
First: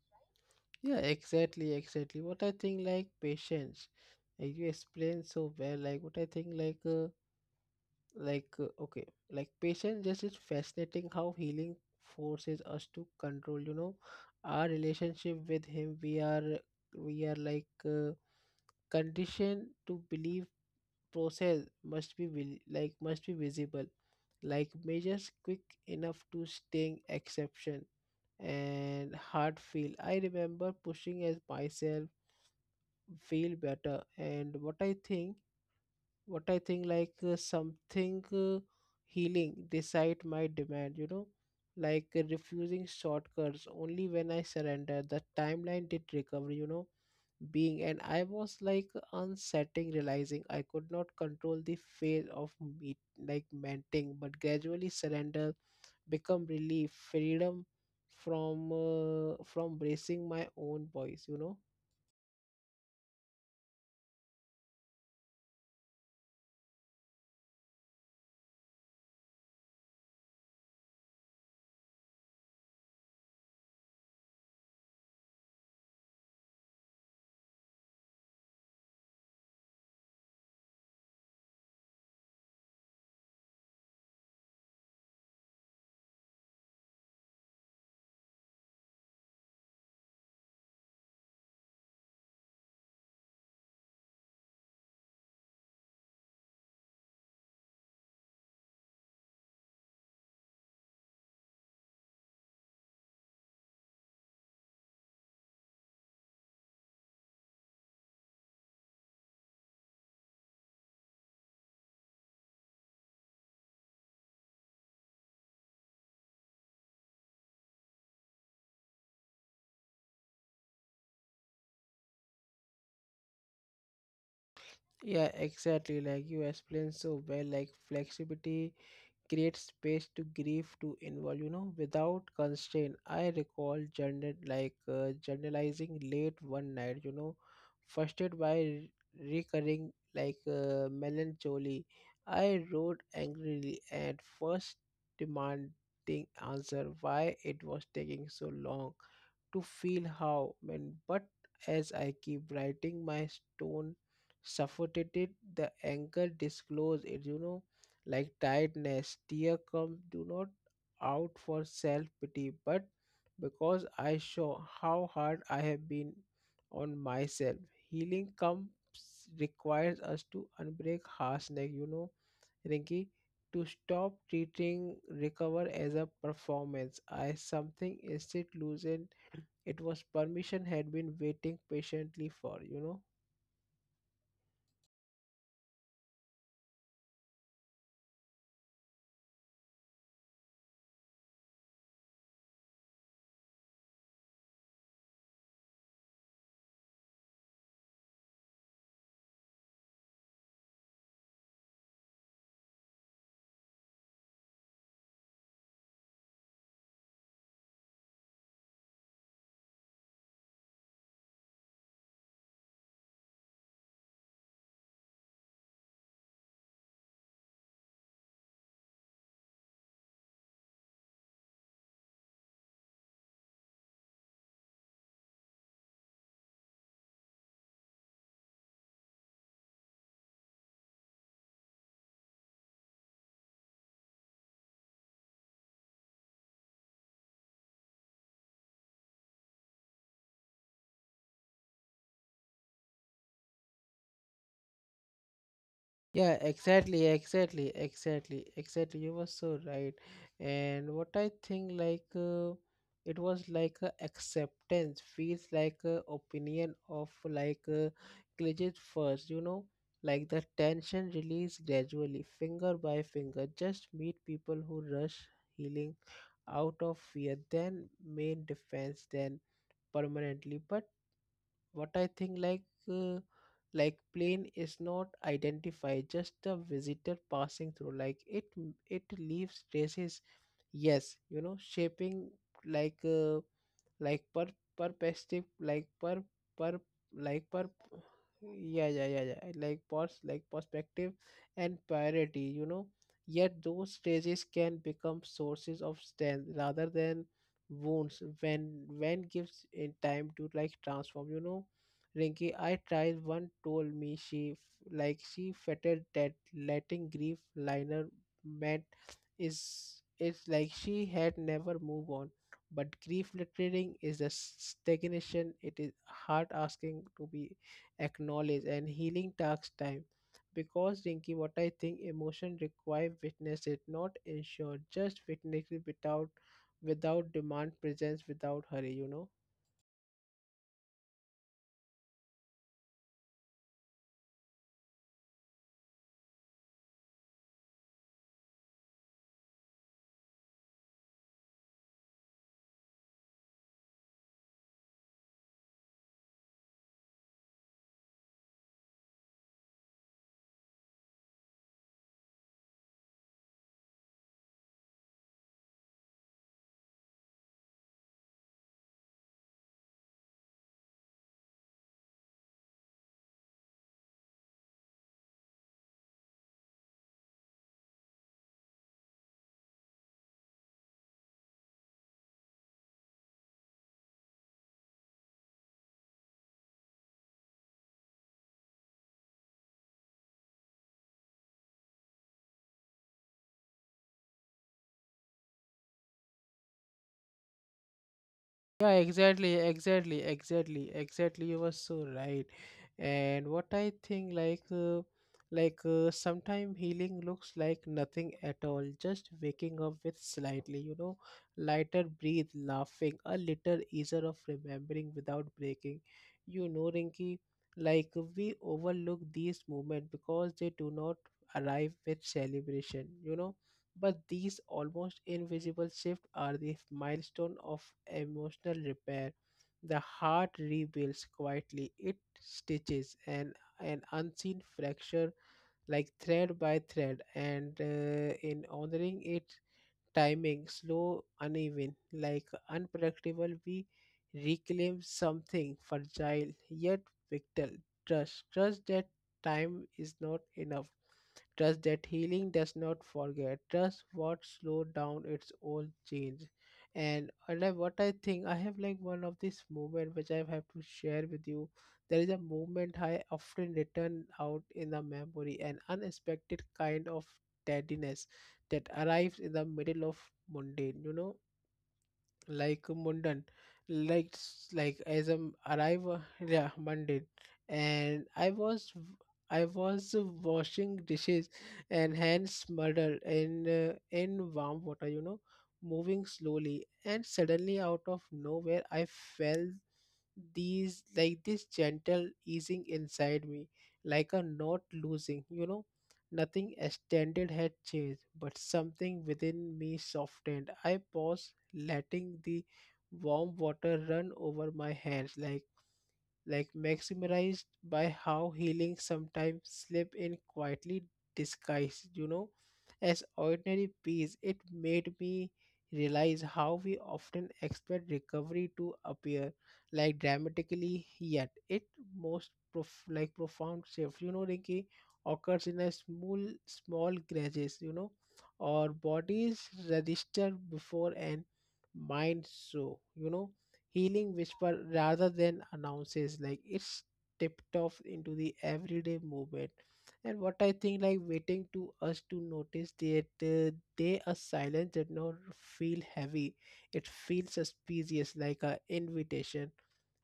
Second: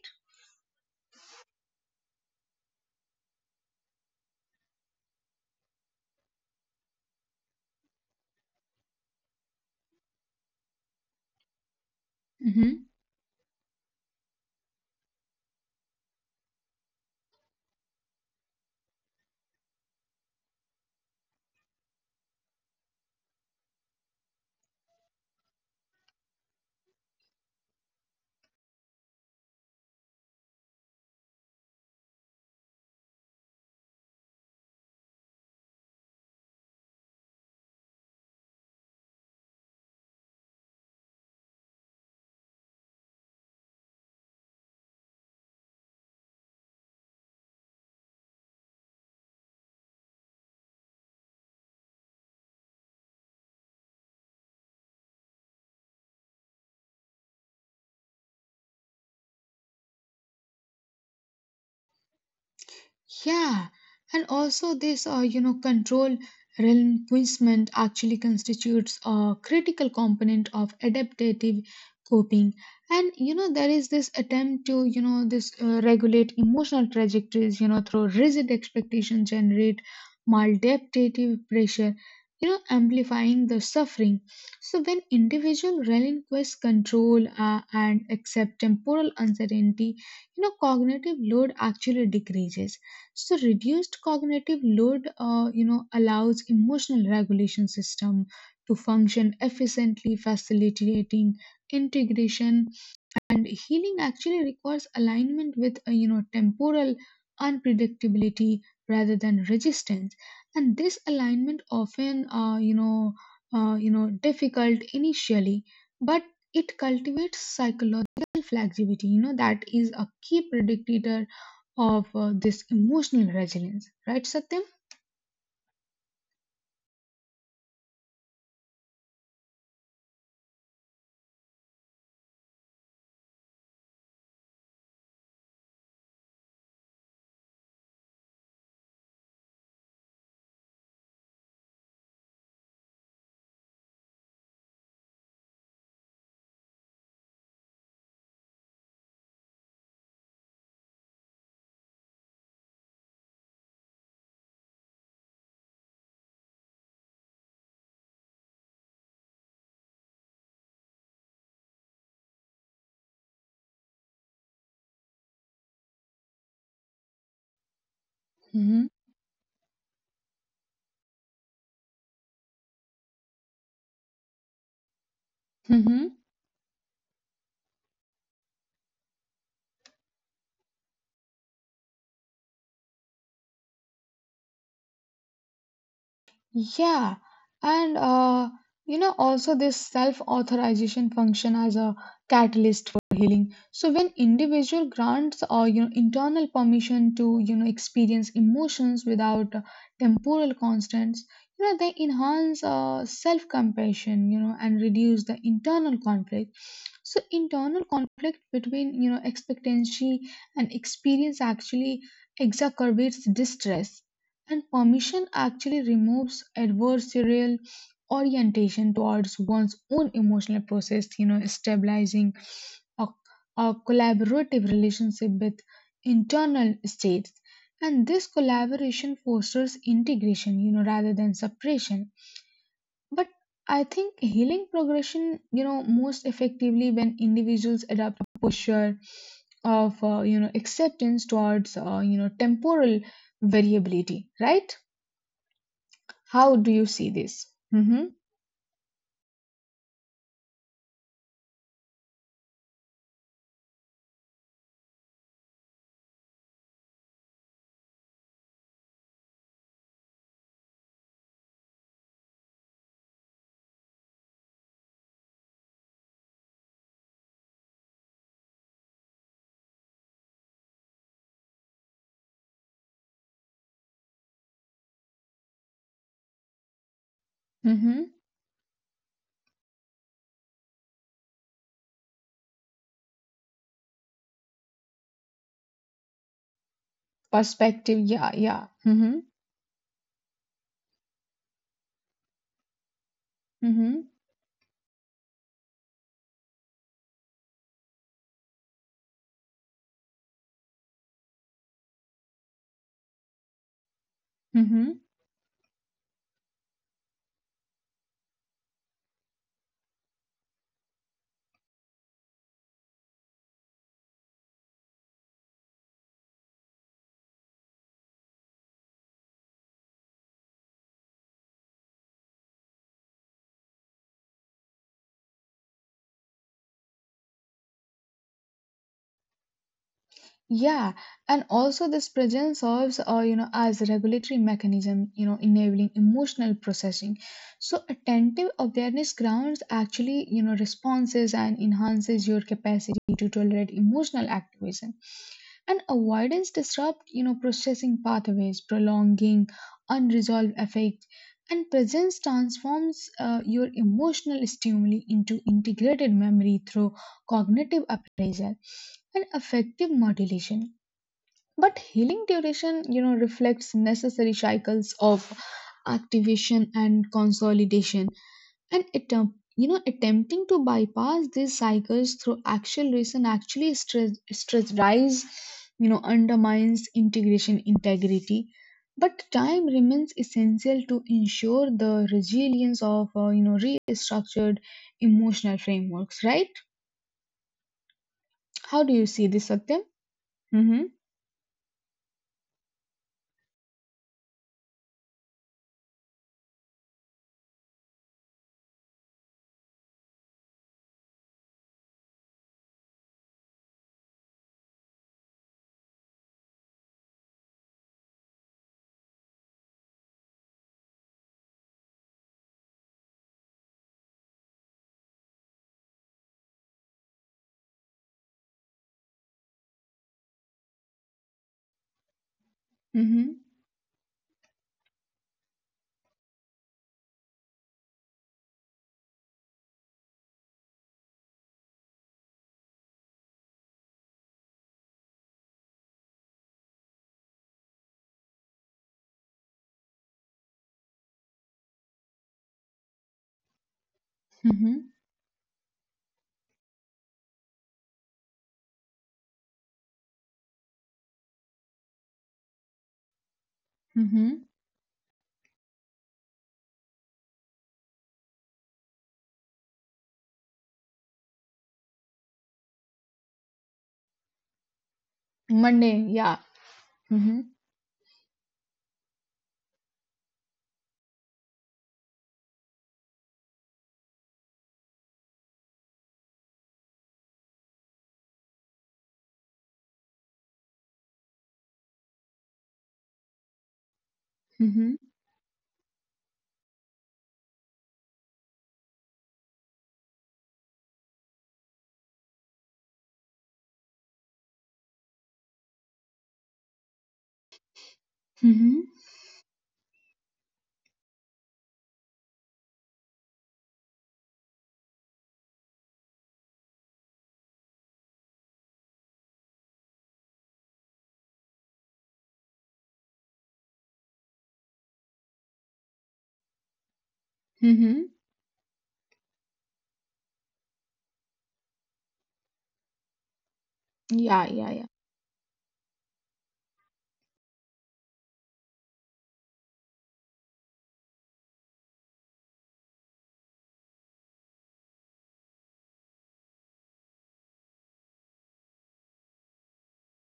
Speaker 1: Yeah, exactly, exactly. What I think like patience, like you explained so well. Like what I think okay, like patience just is fascinating how healing forces us to control. You know, our relationship with him. We are conditioned to believe process must be like must be visible, like measures quick enough to sting exception and hard feel. I remember pushing as myself feel better. And what I think, what I think something, healing this site might demand, you know, refusing shortcuts. Only when I surrender the timeline did recover, you know, being. And I was like unsettling, realizing I could not control the phase of meet like menting, but gradually surrender become relief, freedom from, from bracing my own voice, you know.
Speaker 2: Yeah, and also this, you know, control relinquishment actually constitutes a critical component of adaptive coping. And you know, there is this attempt to, you know, this regulate emotional trajectories, you know, through rigid expectations, generate maladaptive pressure, you know, amplifying the suffering. So when individual relinquish control, and accept temporal uncertainty, you know, cognitive load actually decreases. So reduced cognitive load, you know, allows emotional regulation system to function efficiently, facilitating integration and healing. Actually, requires alignment with, you know, temporal unpredictability rather than resistance, and this alignment often, you know, difficult initially, but it cultivates psychological flexibility. You know, that is a key predictor of this emotional resilience, right, Satyam?
Speaker 1: Yeah, exactly. Like you explained so well, like flexibility creates space to grieve, to involve, you know, without constraint. I recall journal journalizing late one night, you know, frustrated by recurring melancholy. I wrote angrily at first, demanding answer why it was taking so long to feel how when. But as I keep writing my stone suffocated, the anger disclosed, it, you know, like tiredness tear come do not out for self pity but because I show how hard I have been on myself. Healing comes
Speaker 2: Mm-hmm.
Speaker 1: requires us to unbreak harsh neck, you know, Rinki, to stop treating recover as a
Speaker 2: Mm-hmm.
Speaker 1: performance. I something instead loosen, it was permission had been waiting patiently for, you know.
Speaker 2: Yeah, and you know, also this self-authorization function as a catalyst for healing. So when individual grants or, you know, internal permission to, you know, experience emotions without temporal constraints, you know, they enhance self-compassion, you know, and reduce the internal conflict. So internal conflict between, you know, expectancy and experience actually exacerbates distress, and permission actually removes adversarial orientation towards one's own emotional process, you know, stabilizing a, a collaborative relationship with internal states. And this collaboration fosters integration, you know, rather than separation. But I think healing progression, you know, most effectively when individuals adopt a posture of, you know, acceptance towards, you know, temporal variability, right?
Speaker 1: Yeah,
Speaker 2: How do you
Speaker 1: exactly,
Speaker 2: see this?
Speaker 1: exactly,
Speaker 2: Mm-hmm.
Speaker 1: exactly, exactly, you were so right. And what I think, like, it was like a acceptance, feels like a opinion of glitches first, you know, like the tension release gradually, finger by finger. Just meet people who rush healing out of fear, then main defense, then permanently. But what I think uh, like plane is not identified, just a visitor passing through, like
Speaker 2: Mm-hmm.
Speaker 1: it leaves traces, yes, you know, shaping like uh, like per perspective, like per per like per
Speaker 2: Perspective. Yeah. Yeah.
Speaker 1: yeah, yeah, yeah,
Speaker 2: Mm-hmm.
Speaker 1: yeah, like perspective and priority, you know, yet those
Speaker 2: Mm-hmm.
Speaker 1: stages can become sources of strength rather than wounds, when gives in time to like transform, you know. Rinki, I tried one told me she
Speaker 2: Mm-hmm.
Speaker 1: like she fetted that letting grief liner meant is it's like she had never moved on. But grief lettering is a stagnation, it is heart asking to be acknowledged. And healing takes time because, Rinki, what I think emotion require witness it, not ensure, just witness it without without demand presence, without hurry, you know.
Speaker 2: Yeah, and also this presence serves, you know, as a regulatory mechanism, you know, enabling emotional processing. So attentive awareness grounds actually, you know, responses and enhances your capacity to tolerate emotional activation. And avoidance disrupt, you know, processing pathways, prolonging unresolved affect. And presence transforms your emotional stimuli into integrated memory through cognitive appraisal and affective modulation. But healing duration, you know, reflects necessary cycles of activation and consolidation. And attempt, you know, attempting to bypass these cycles through acceleration actually stress rise, you know, undermines integration integrity. But time remains essential to ensure the resilience of, you know, restructured emotional frameworks, right? How
Speaker 1: Yeah,
Speaker 2: do you see this,
Speaker 1: exactly,
Speaker 2: Satya?
Speaker 1: exactly, exactly,
Speaker 2: Mhm.
Speaker 1: exactly, you were so right. And what I think, like, sometime healing looks like nothing at all. Just waking up with slightly, you know, lighter breathe, laughing, a little easier of remembering without breaking. You know, Rinky. Like we overlook these moments because they do not arrive with celebration. But these almost invisible shifts are the milestone of emotional repair. The heart rebuilds quietly, it stitches
Speaker 2: Mhm.
Speaker 1: an unseen fracture like thread by thread, and in honoring it, timing, slow, uneven, like unpredictable, we reclaim something fragile yet vital. Trust, trust that time is not enough. Trust that healing does not forget. Trust what
Speaker 2: Mhm.
Speaker 1: slowed down its own change. And and I- like What I think, I have like one of this moment which I have to share with you. There is a moment I often return
Speaker 2: Mhm.
Speaker 1: out in the memory, an unexpected kind of steadiness that arrives in the middle of mundane you know mundane like s- like as a m-
Speaker 2: Monday,
Speaker 1: arrive
Speaker 2: yeah.
Speaker 1: yeah, mundane.
Speaker 2: Mhm.
Speaker 1: And I was i was washing dishes and hands smothered in warm water, moving slowly, and suddenly out of nowhere I felt these like this gentle easing inside me, like a not
Speaker 2: Mhm.
Speaker 1: losing, you know. Nothing extended had changed, but something within me softened. I paused, letting the warm water run over my hands, like maximized by how
Speaker 2: Mhm.
Speaker 1: healing sometimes slip in quietly disguised, you know, as ordinary peace. It made me realize how we often expect recovery to appear like dramatically, yet it most prof- like profound shift, you know, Rinki, occurs in a small, small grudges, you
Speaker 2: Mhm.
Speaker 1: know, or bodies register before and mind so, you know, healing
Speaker 2: Yeah, yeah, yeah.
Speaker 1: whisper rather than announces like it's tipped off into the everyday movement. And what I think, like waiting to us to notice that they are silent did not feel heavy, it feels suspicious like a invitation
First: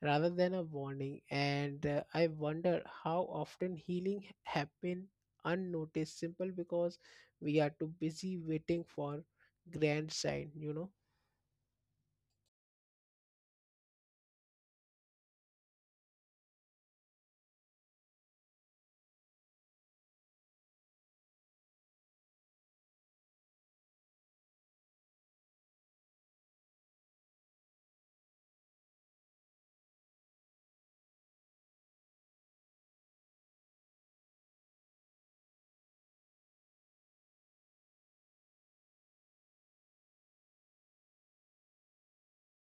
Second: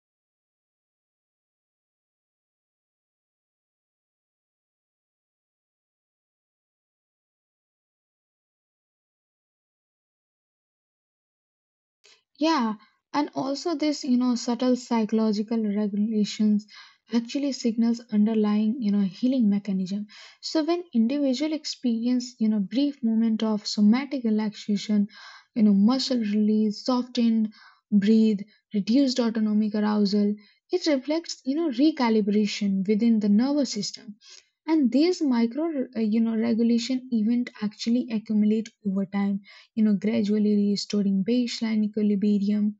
Speaker 1: rather than a warning. And I wonder how often healing happen unnoticed simple because we are too busy waiting for grand sign, you know.
Speaker 2: Yeah, and also this, you know, subtle psychological regulations actually signals underlying, you know, healing mechanism. So when individual experience, you know, brief moment of somatic relaxation, you know, muscle release, softened breathe, reduced autonomic arousal, it reflects, you know, recalibration within the nervous system. And these micro, you know, regulation event actually accumulate over time, you know, gradually restoring baseline equilibrium.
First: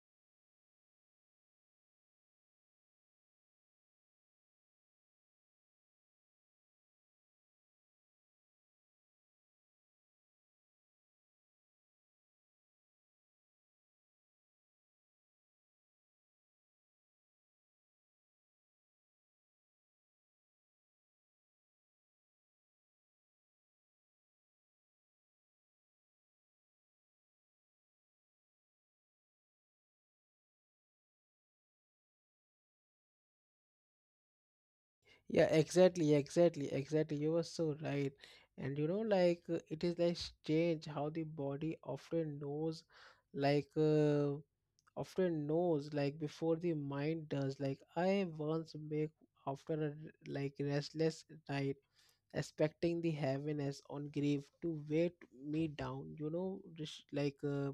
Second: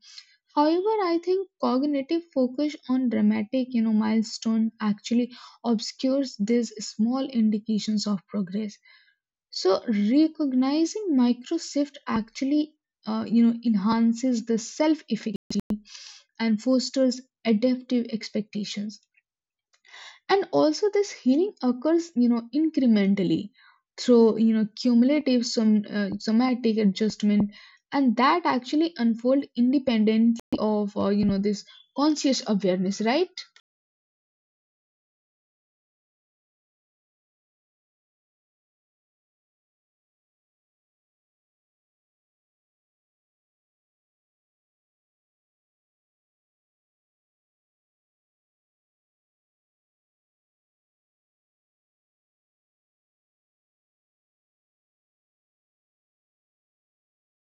Speaker 2: However, I think cognitive focus on dramatic, you know, milestone actually obscures these small indications of progress. So recognizing micro shift actually, you know, enhances the self-efficacy and fosters adaptive expectations. And also this healing occurs, you know, incrementally through, you know, cumulative somatic adjustment, and that actually unfold independently of, you know, this conscious awareness, right?
Speaker 1: Yeah, exactly, exactly, exactly. You were so right. And you know, like it is like strange how the body often knows, like uh, often knows, like before the mind does. Like I once make after a restless night, expecting the heaviness on grief to weight me down. You know, just like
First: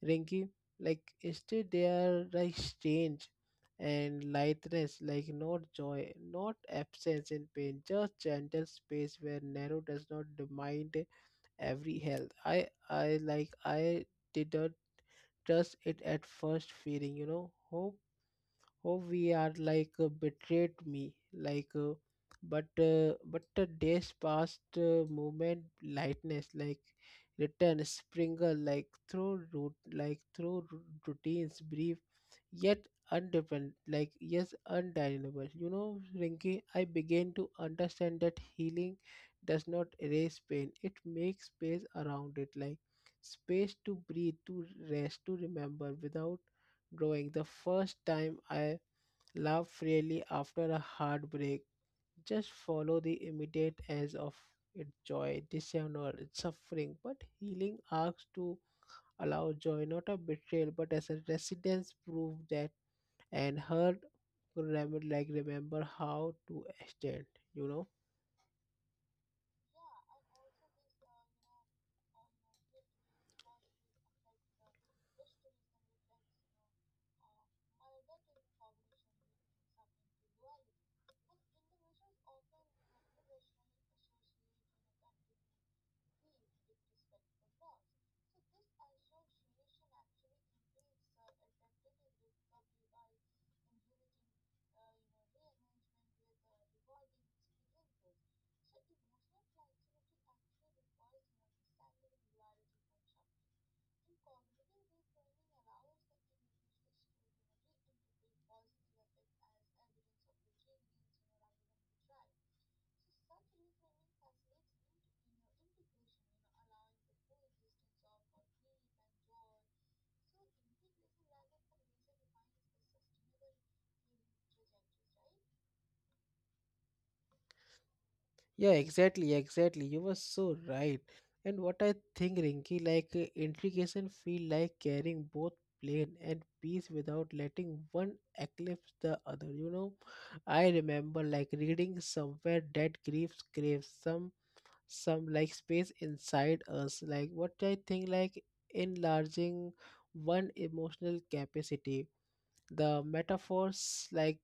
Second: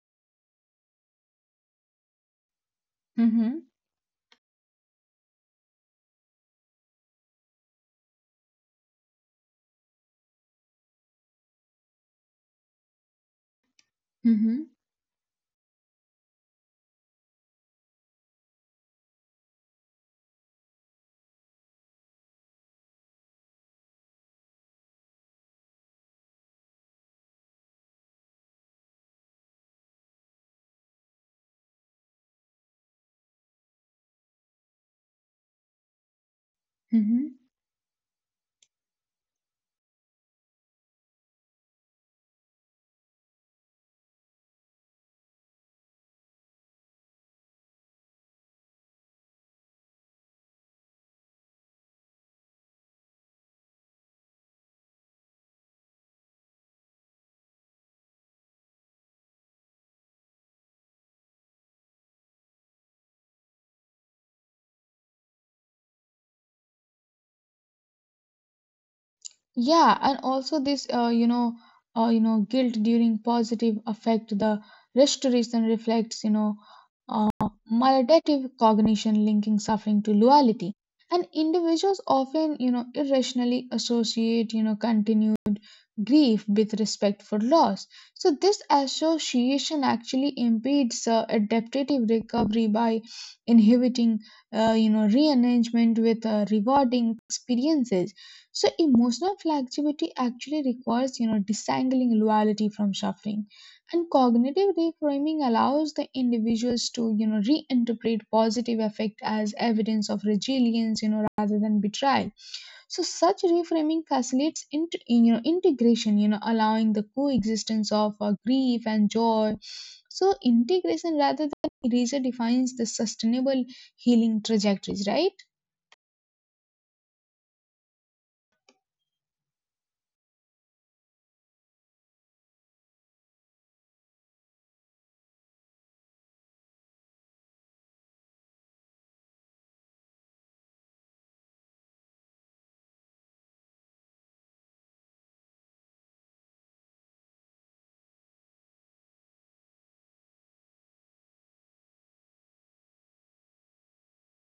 Speaker 1: Rinky, like instead they are like strange
Speaker 2: Hmm.
Speaker 1: and lightness, like not joy, not absence in pain, just gentle space where narrow does not demand every health. I did
Speaker 2: Mm-hmm.
Speaker 1: not trust it at first feeling, you know. Hope, oh, we are betrayed me but the days past, movement lightness like return sprinkle like through root like through ru- routines, brief yet undependent, like yes, undeniable, you know, Rinky. I began
Speaker 2: Mm-hmm.
Speaker 1: to understand that healing does not erase pain, it makes space around it, like space to breathe, to rest, to remember without drawing. The first time I laugh freely after a heartbreak, just follow the immediate edge of its joy, dishonor, its suffering. But healing asks to allow joy, not a betrayal, but as a residence proof that and hurt remember, remember how to stand, you know.
Speaker 2: Yeah, and also this, you know, guilt during positive affect the restoration reflects, you know, uh, maladaptive cognition linking suffering to loyalty. And individuals often, you know, irrationally associate, you know, continued grief with respect for loss. So, this association actually impedes adaptive recovery by inhibiting, you know, rearrangement with rewarding experiences. So, emotional flexibility actually requires, you know, disangling loyalty from suffering, and cognitive reframing allows the individuals to, you know, reinterpret positive effect as evidence of resilience, you know, rather than betrayal. So such reframing facilitates you know, integration, you know, allowing the coexistence of grief and joy. So integration rather than erasure defines the sustainable healing trajectories, right?
Speaker 1: Yeah, exactly, exactly. You were so right. And what I think, Rinky, like integration feel like carrying both plane and peace without letting one eclipse the other. You know, I remember like reading somewhere that griefs craves some like space inside us. Like what I think, like enlarging one emotional capacity, the metaphors like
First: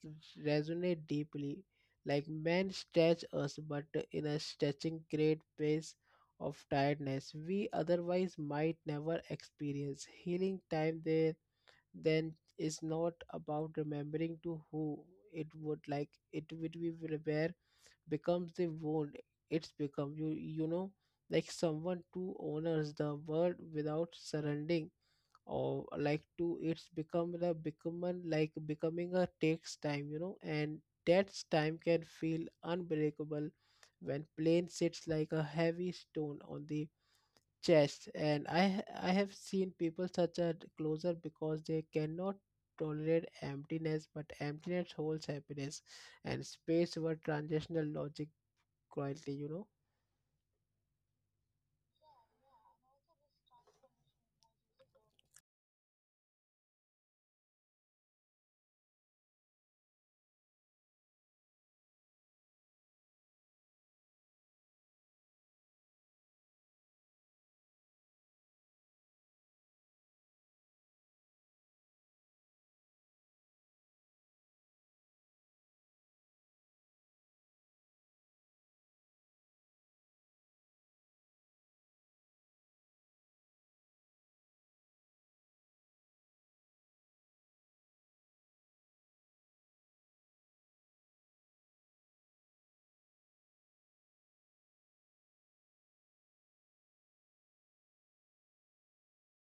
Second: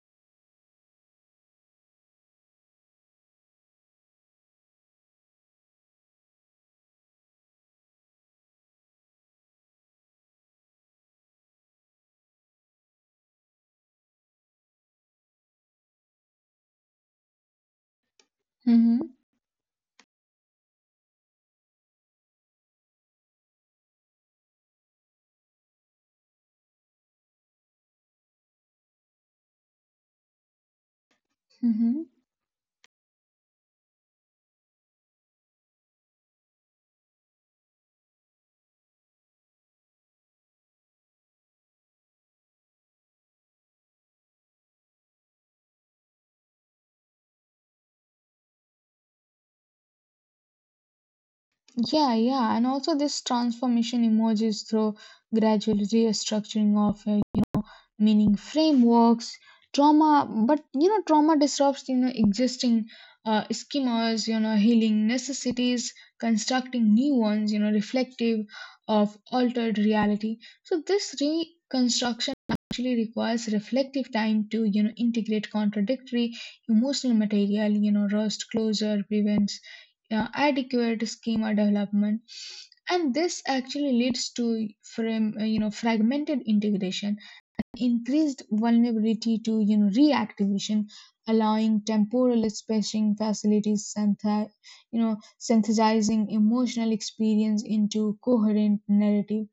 Speaker 1: resonate deeply, like men stretch us, but in a stretching great pace of tiredness we otherwise might never experience. Healing time there then is not about remembering to who it would, like it would be, where becomes the
Speaker 2: Mm-hmm,
Speaker 1: wound. It's become you, you know, like someone who honors the world without surrendering or like to. It's become the becoming, like becoming a takes time, you know, and that time
Speaker 2: mm-hmm.
Speaker 1: can feel unbreakable when plane sits like a heavy stone on the chest. And I have seen people such a closer because they cannot tolerate emptiness, but emptiness holds happiness and space were transitional logic quietly, you know.
Speaker 2: Yeah, yeah. And also this transformation emerges through gradual restructuring of meaning frameworks trauma. But you know, trauma disrupts, you know, existing schemas, you know. Healing necessities constructing new ones, you know, reflective of altered reality. So this reconstruction actually requires reflective time to, you know, integrate contradictory emotional material, you know. Rust closure prevents adequate schema development, and this actually leads to you know, fragmented integration, increased vulnerability to, you know, reactivation. Allowing temporal spacing facilities you know, synthesizing emotional experience into coherent narrative.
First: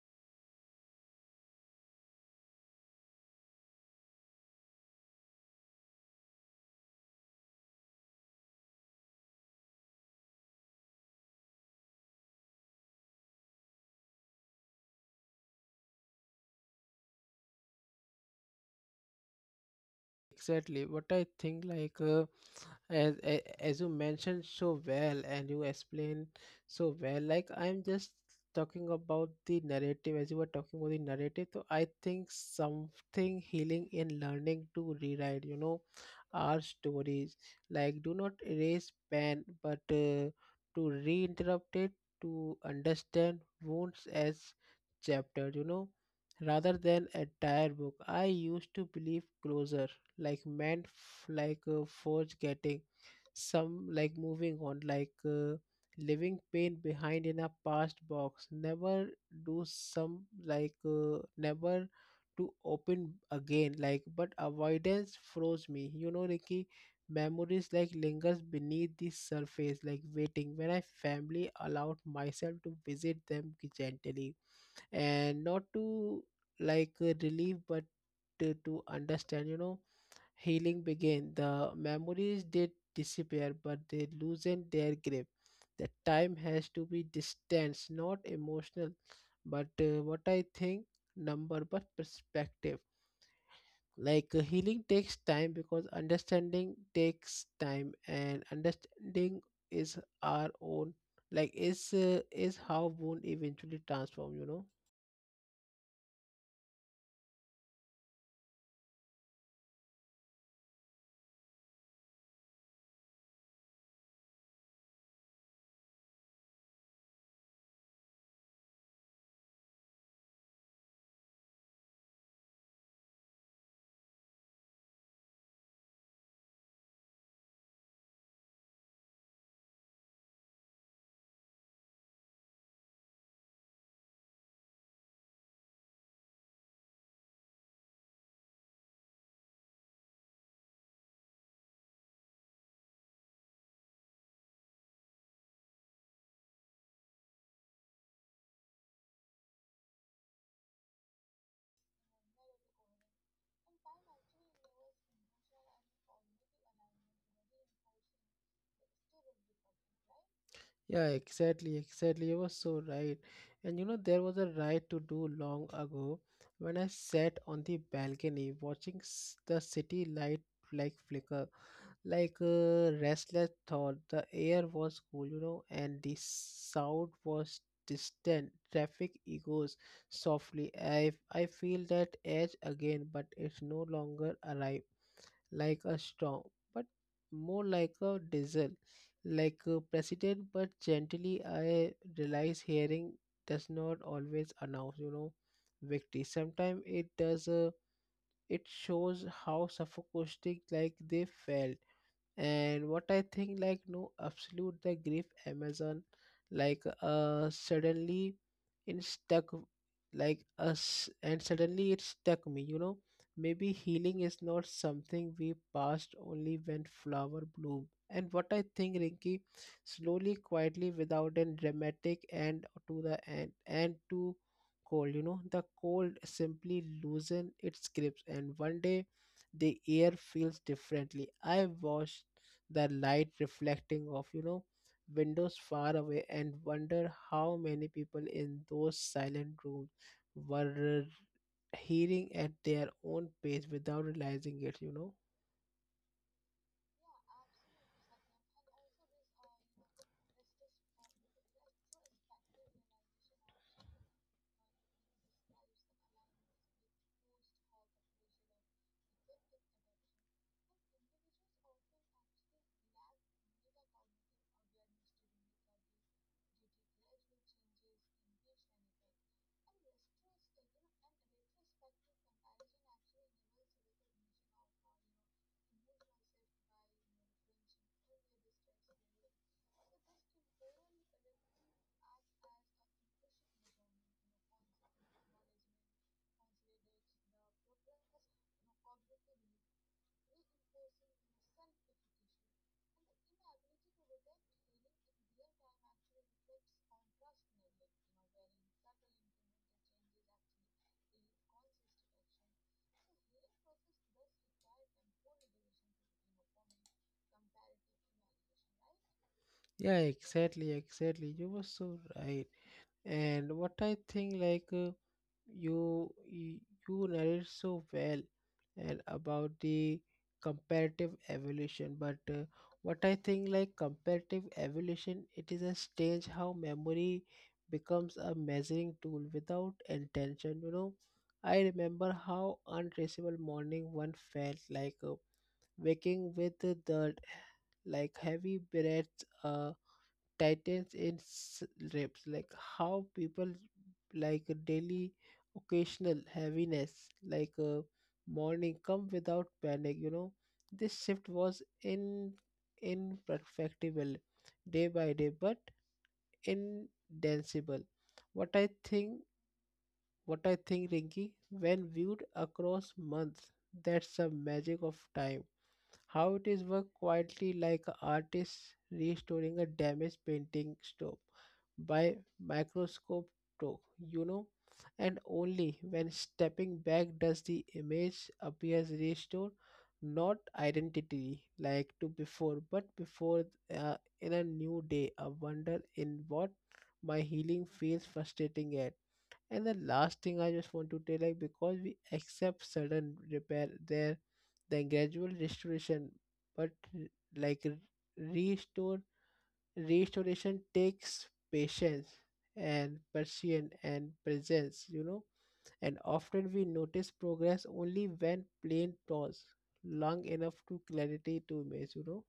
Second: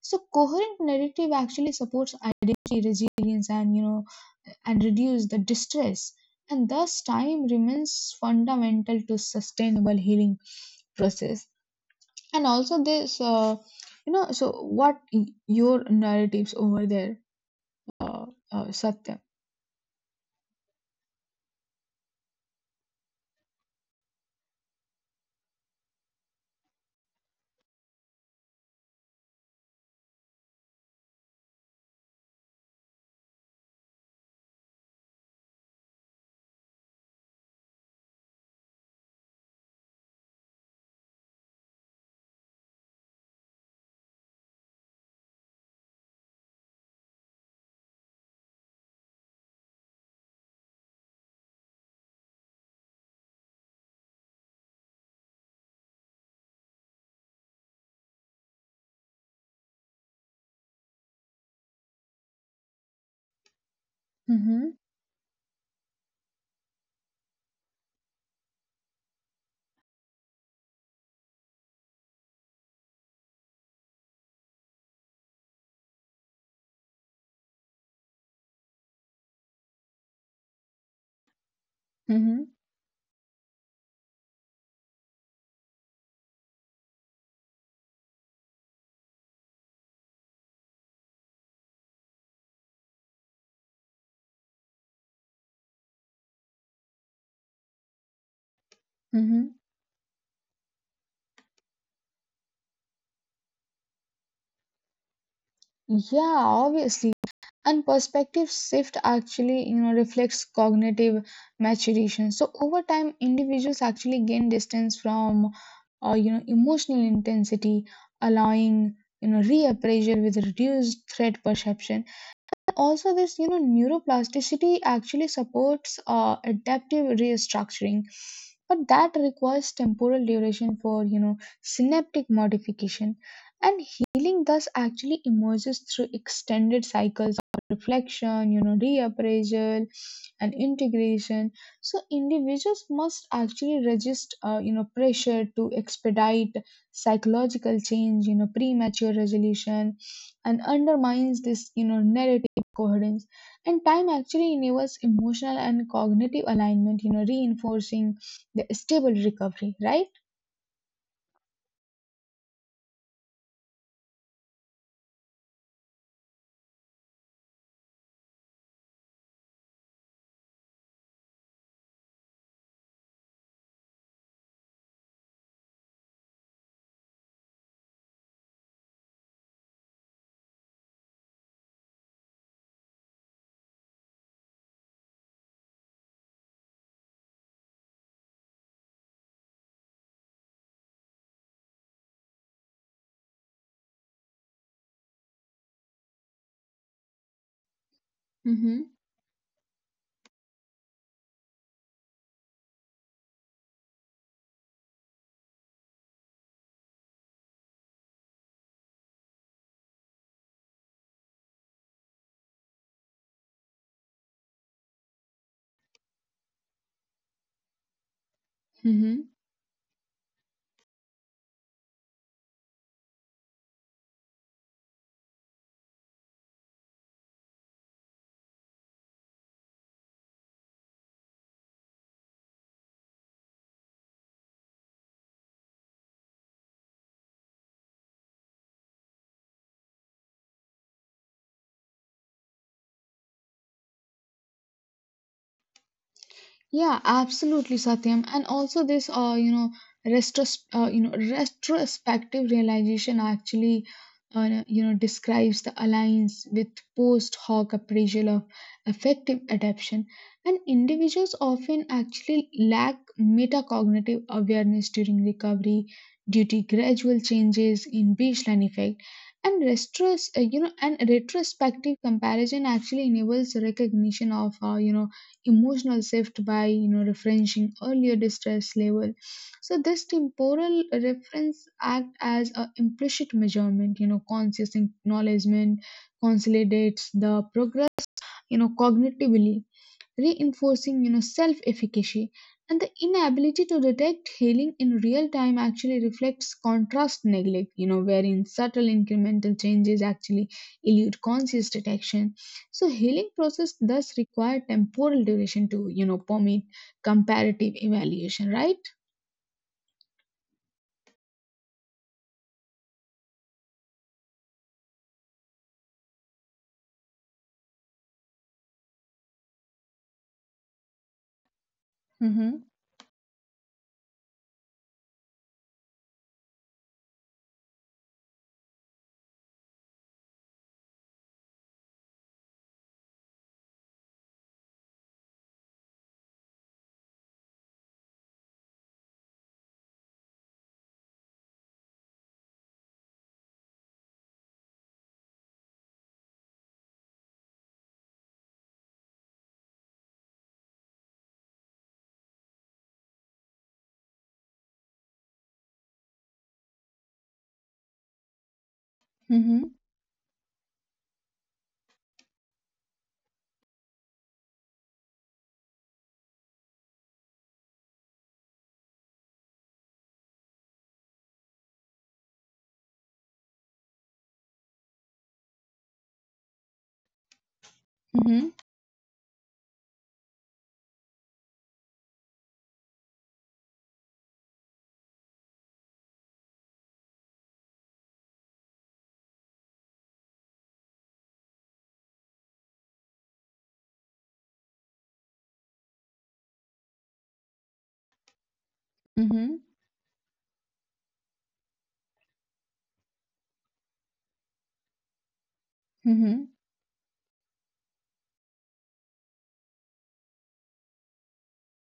Speaker 2: So coherent narrative actually supports identity resilience and, you know, and reduce the distress. And thus time remains fundamental to sustainable healing process. And also this you know, so your narratives over there, uh, Satyam.
Speaker 1: Exactly, what I think, like as you mentioned so well and you explain so well, like I'm just talking about the narrative as you were talking about the narrative. So I think something healing in learning to rewrite, you know, our stories. Like do not erase pain, but to reinterrupt it, to understand wounds as chapter, you know, rather than entire book. I used to believe closure like meant forge getting, some like moving on, leaving pain behind in a past box, never do some like never to open again, like but
Speaker 2: Mm-hmm,
Speaker 1: avoidance froze me, you know, Ricky. Memories like lingers beneath the surface like waiting when I family allowed myself to visit them gently and not to relieve but to understand, you know, healing began. The memories
Speaker 2: mm-hmm,
Speaker 1: did disappear, but they loosened their grip. The time has to be distance, not emotional, but what I think, number, but perspective. Like healing takes time because understanding takes time, and understanding
Speaker 2: mm-hmm.
Speaker 1: is our own, like is how wound eventually transform. You know.
Speaker 2: Yeah, obviously. And perspective shift actually, you know, reflects cognitive maturation. So over time, individuals actually gain distance from, you know, emotional intensity, allowing, you know, reappraisal with reduced threat perception. Also this, you know, neuroplasticity actually supports adaptive restructuring, but that requires temporal duration for, you know, synaptic modification. And healing thus actually emerges through extended cycles of reflection, you know, reappraisal, and integration. So individuals must actually resist, you know, pressure to expedite psychological change, you know. Premature resolution and undermines this, you know, narrative coherence, and time actually enables emotional and cognitive alignment, you know, reinforcing the stable recovery, right?
Speaker 1: Yeah, exactly, exactly. You were so right. And you know, there was a ride to do long ago when I sat on the balcony watching the city light like flicker, like a restless thought. The air was cool, you know, and the sound was distant. Traffic echoes softly. I feel that edge again, but it's no longer alive like a storm, but more like a diesel, like a president. But gently, I realize hearing does not always announce, you know, victory. Sometimes it does. It
Speaker 2: Mm-hmm.
Speaker 1: shows how suffocating like they felt. And what I think, like no absolute the grief amazon, suddenly it stuck like us, and suddenly it stuck me, you know. Maybe healing is not something we passed only when flower bloom, and what I think,
Speaker 2: Mm-hmm.
Speaker 1: Rinky, slowly quietly without a dramatic end to the end and to cold, you know, the cold simply loosen its grips, and one day the air feels differently. I watched the light reflecting off, you know, windows far away, and wonder how many people in those silent rooms were hearing at their own pace without realizing it, you know.
Speaker 2: Yeah, absolutely, Satyam. And also this, retros- you know, retrospective realization actually, you know, describes the alliance with post hoc appraisal of effective adaptation. And individuals often actually lack metacognitive awareness during recovery due to gradual changes in baseline effect. And retrospective comparison actually enables recognition of, you know, emotional shift by, you know, referencing earlier distress level. So this temporal reference act as a implicit measurement, you know. Conscious acknowledgement consolidates the progress, you know, cognitively reinforcing, you know, self efficacy. And the inability to detect healing in real time actually reflects contrast neglect, you know, wherein subtle incremental changes actually elude conscious detection. So healing process thus require temporal duration to, you know, permit comparative evaluation, right?
Speaker 1: Yeah, exactly, exactly, you were so right. And what I think, like you y- you narrate so well and about the comparative evolution, but what I think, like comparative evolution, it is a stage how memory becomes a measuring tool without intention, you know. I remember how untraceable morning one felt like, waking with the like heavy breaths, tightens in reps, like how people like a daily occasional heaviness, like a morning come without panic, you know. This shift was in imperfectible day by day, but indanceable. what i think
Speaker 2: Mm-hmm,
Speaker 1: what i think Rinky, when viewed across months, that's the magic of time, how it is work quietly like a artist restoring a damaged painting stop by microscope talk, you know, and only when stepping back does the image
Speaker 2: mm-hmm,
Speaker 1: appears restored, not identity like to before, but before, uh, in a new day, a wonder in what my healing feels frustrating at. And the last thing I just want to tell, like because we accept sudden repair there the gradual restoration, but r- like r- restore
Speaker 2: mm-hmm,
Speaker 1: restoration takes patience and patience and presence, you know, and often we
Speaker 2: mm-hmm.
Speaker 1: notice progress only when plain pause long enough to clarity to image, you know.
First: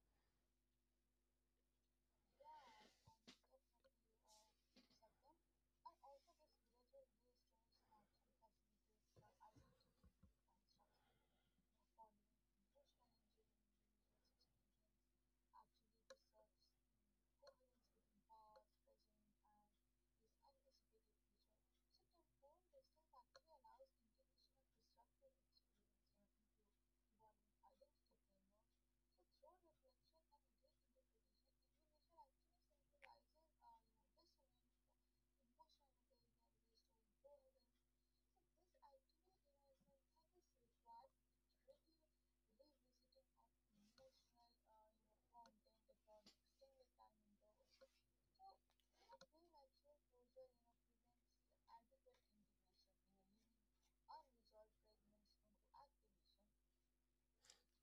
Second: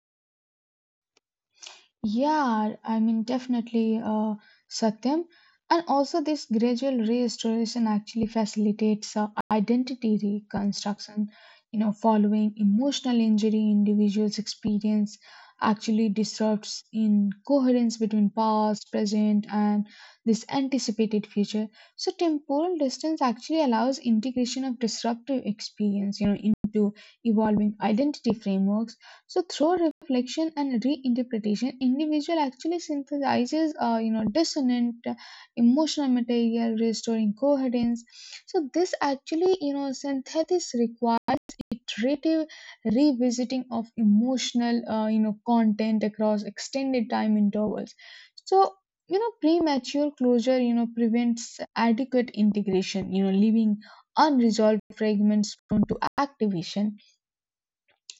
Speaker 2: Yeah, I mean, definitely, Satyam. And also, this gradual restoration actually facilitates identity reconstruction. You know, following emotional injury, individuals experience actually disrupts in coherence between past, present, and this anticipated future. So, temporal distance actually allows integration of disruptive experience, you know, into evolving identity frameworks. So through reflection and reinterpretation, individual actually synthesizes, you know, dissonant emotional material, restoring coherence. So this actually, you know, synthesis requires iterative revisiting of emotional, you know, content across extended time intervals. So, you know, premature closure, you know, prevents adequate integration, you know, leaving unresolved fragments prone to activation.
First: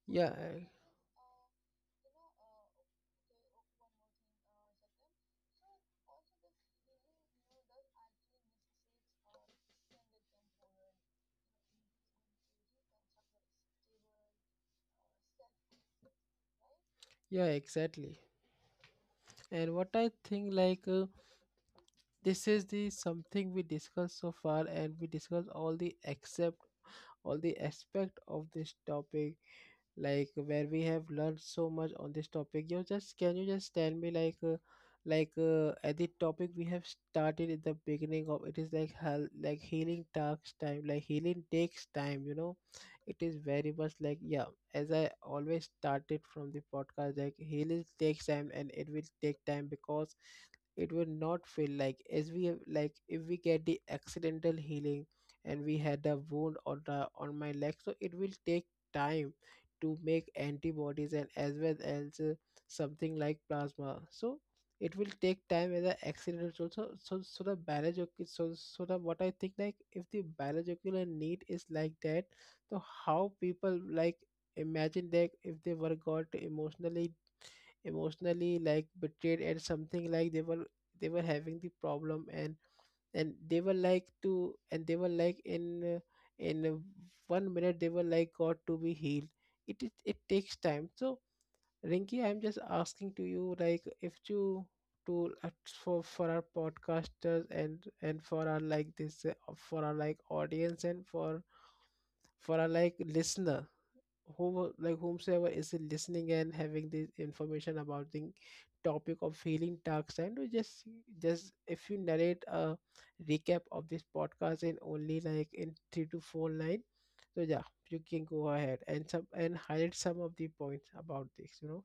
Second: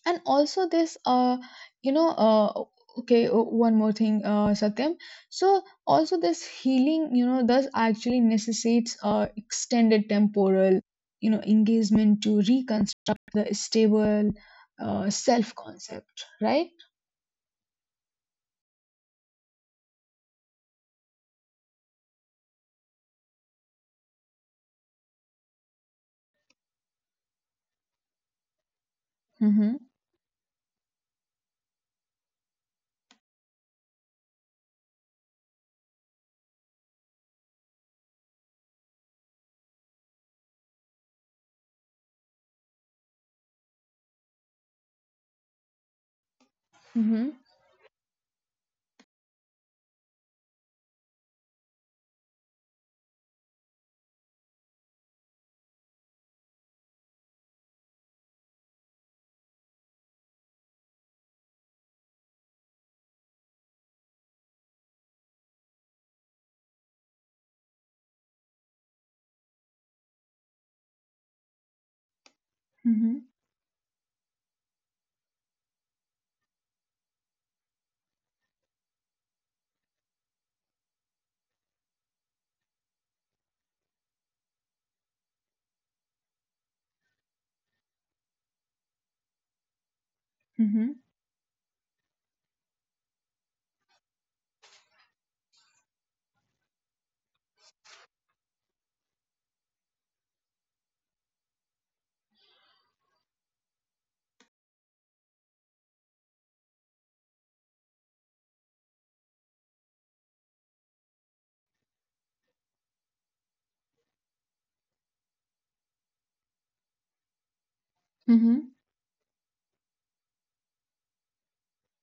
Speaker 2: And
Speaker 1: yeah uh,
Speaker 2: also this you know uh okay one more thing, uh, Satyam. So also this healing, you know, does actually necessitates, uh, extended temporal, you know, engagement to reconstruct the stable, uh, self concept, right?
Speaker 1: yeah, exactly. And what I think, like, this is the something we discussed so far, and we discussed all the except all the aspect of this topic,
Speaker 2: Mm-hmm,
Speaker 1: like where we have learned so much on this topic. You just can you just tell me, like at the topic we have started at the beginning of it is like hell like healing takes time, like healing takes time, you know. It is very much like yeah, as I always started from the podcast,
Speaker 2: mm-hmm,
Speaker 1: like healing takes time, and it will take time because it will not feel like as we have like if we get the accidental healing, and we had a wound on the on my leg, so it will take time to make antibodies, and as well as something like plasma. So it will take time as an accident also. So the biological, so the what I think, like if the biological need is like that, so
Speaker 2: mm-hmm,
Speaker 1: how people like imagine that if they were got emotionally emotionally like betrayed, and something like they were, they were having the problem, and they were like to, and they were like in in uh, one minute they were like got to be healed. It takes
Speaker 2: mm-hmm,
Speaker 1: time. So Rinki, I'm just asking to you, like if you to for our podcasters and for our like this for our like audience, and for our like listener, who like whomsoever is listening and having this information about the topic of healing dark side, to just if you narrate a recap of this podcast in only like in three to four line. So yeah, you can go
Speaker 2: mm-hmm.
Speaker 1: ahead and some and highlight some of the points about this, you know.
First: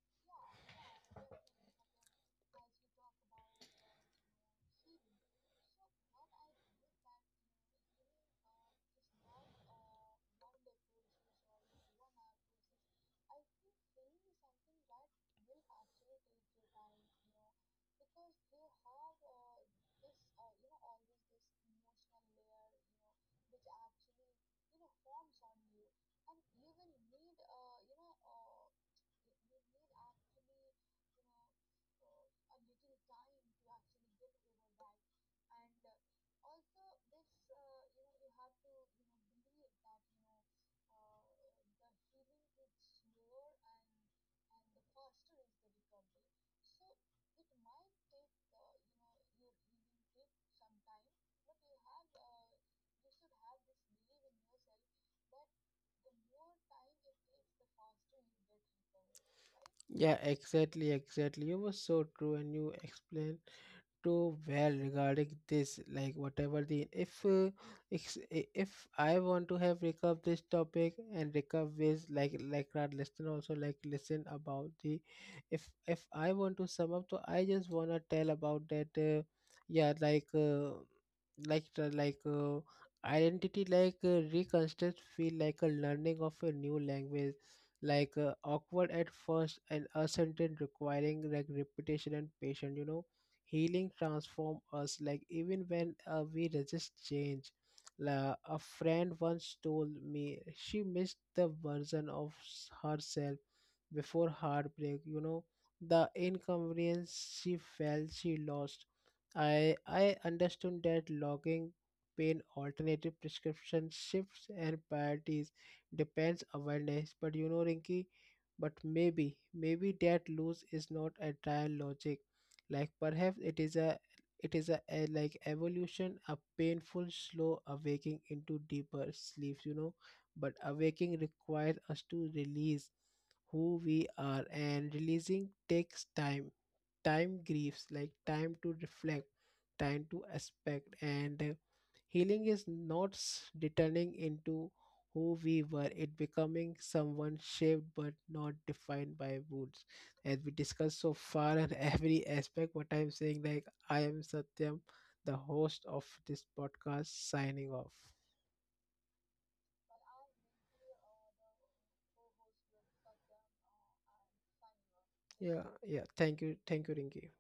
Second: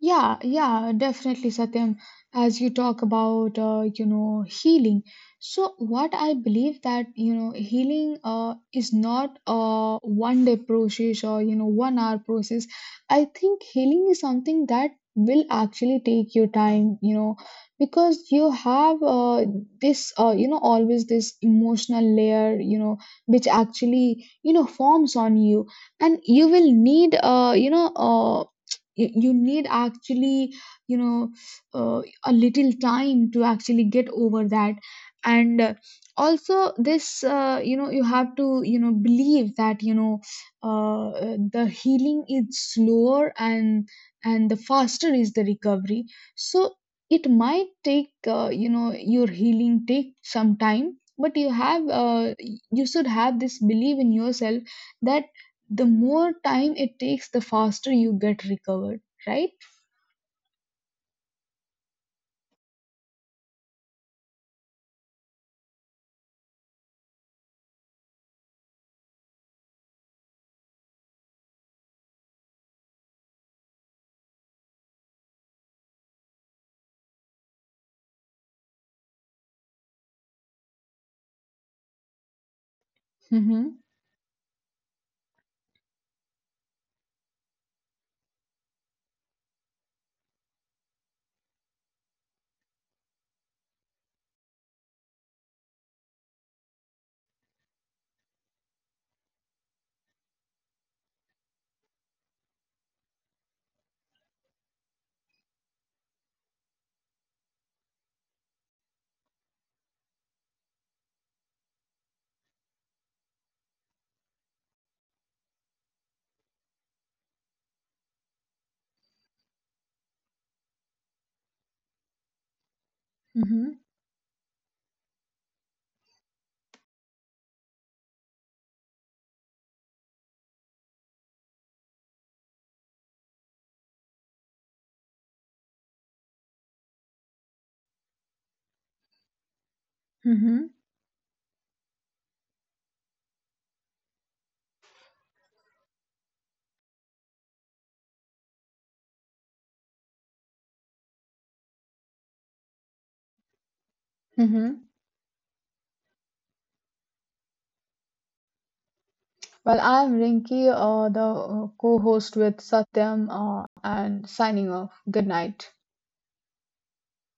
Speaker 2: Yeah, yeah, definitely, Satyam. As you talk about, you know, healing. So, what I believe that, you know, healing is not a one day process or, you know, one hour process. I think healing is something that will actually take your time, you know, because you have this, you know, always this emotional layer, you know, which actually, you know, forms on you. And you will need, you, you need actually, you know, a little time to actually get over that. And also this, you know, you have to, you know, believe that, you know, the healing is slower, and the faster is the recovery. So it might take, you know, your healing take some time, but you have, you should have this belief in yourself that the more time it takes, the faster you get recovered, right?
Speaker 1: Yeah, exactly, exactly, you were so true, and you explained too well regarding this, like whatever the if if I want to have recap this topic and recap with like our listener also like listen about the, if I want to sum up, so I just want to tell about that yeah, like like the- like uh, identity
Speaker 2: Mm-hmm.
Speaker 1: like reconstruct feel like a learning of a new language, like awkward at first and uncertain, requiring like repetition and patience, you know. Healing transforms us, like even when we resist change. La, a friend once told me she missed the version of herself before heartbreak. You know, the inconvenience she felt she lost. I understood that logging pain alternative prescription shifts and priorities depends awareness. But you know, Rinky, but maybe, maybe that lose is not a trial logic, like perhaps it is
Speaker 2: Mm-hmm.
Speaker 1: a, it is a like evolution, a painful slow awaking into deeper sleep, you know. But awaking requires us to release who we are, and releasing takes time. Time grieves, like time to reflect, time to
Speaker 2: Mm-hmm.
Speaker 1: aspect, and healing is not returning into who we were, it becoming someone shaped but not defined by wounds. As we discussed so far and every aspect, what I'm saying, like, I am Satyam,
Speaker 2: Mm-hmm.
Speaker 1: the host of this podcast, signing off.
Speaker 2: Well, I'm Rinki, the co-host with Satyam, and signing off. Good
Speaker 1: Yeah,
Speaker 2: night.
Speaker 1: yeah. Thank you. Thank you, Rinki.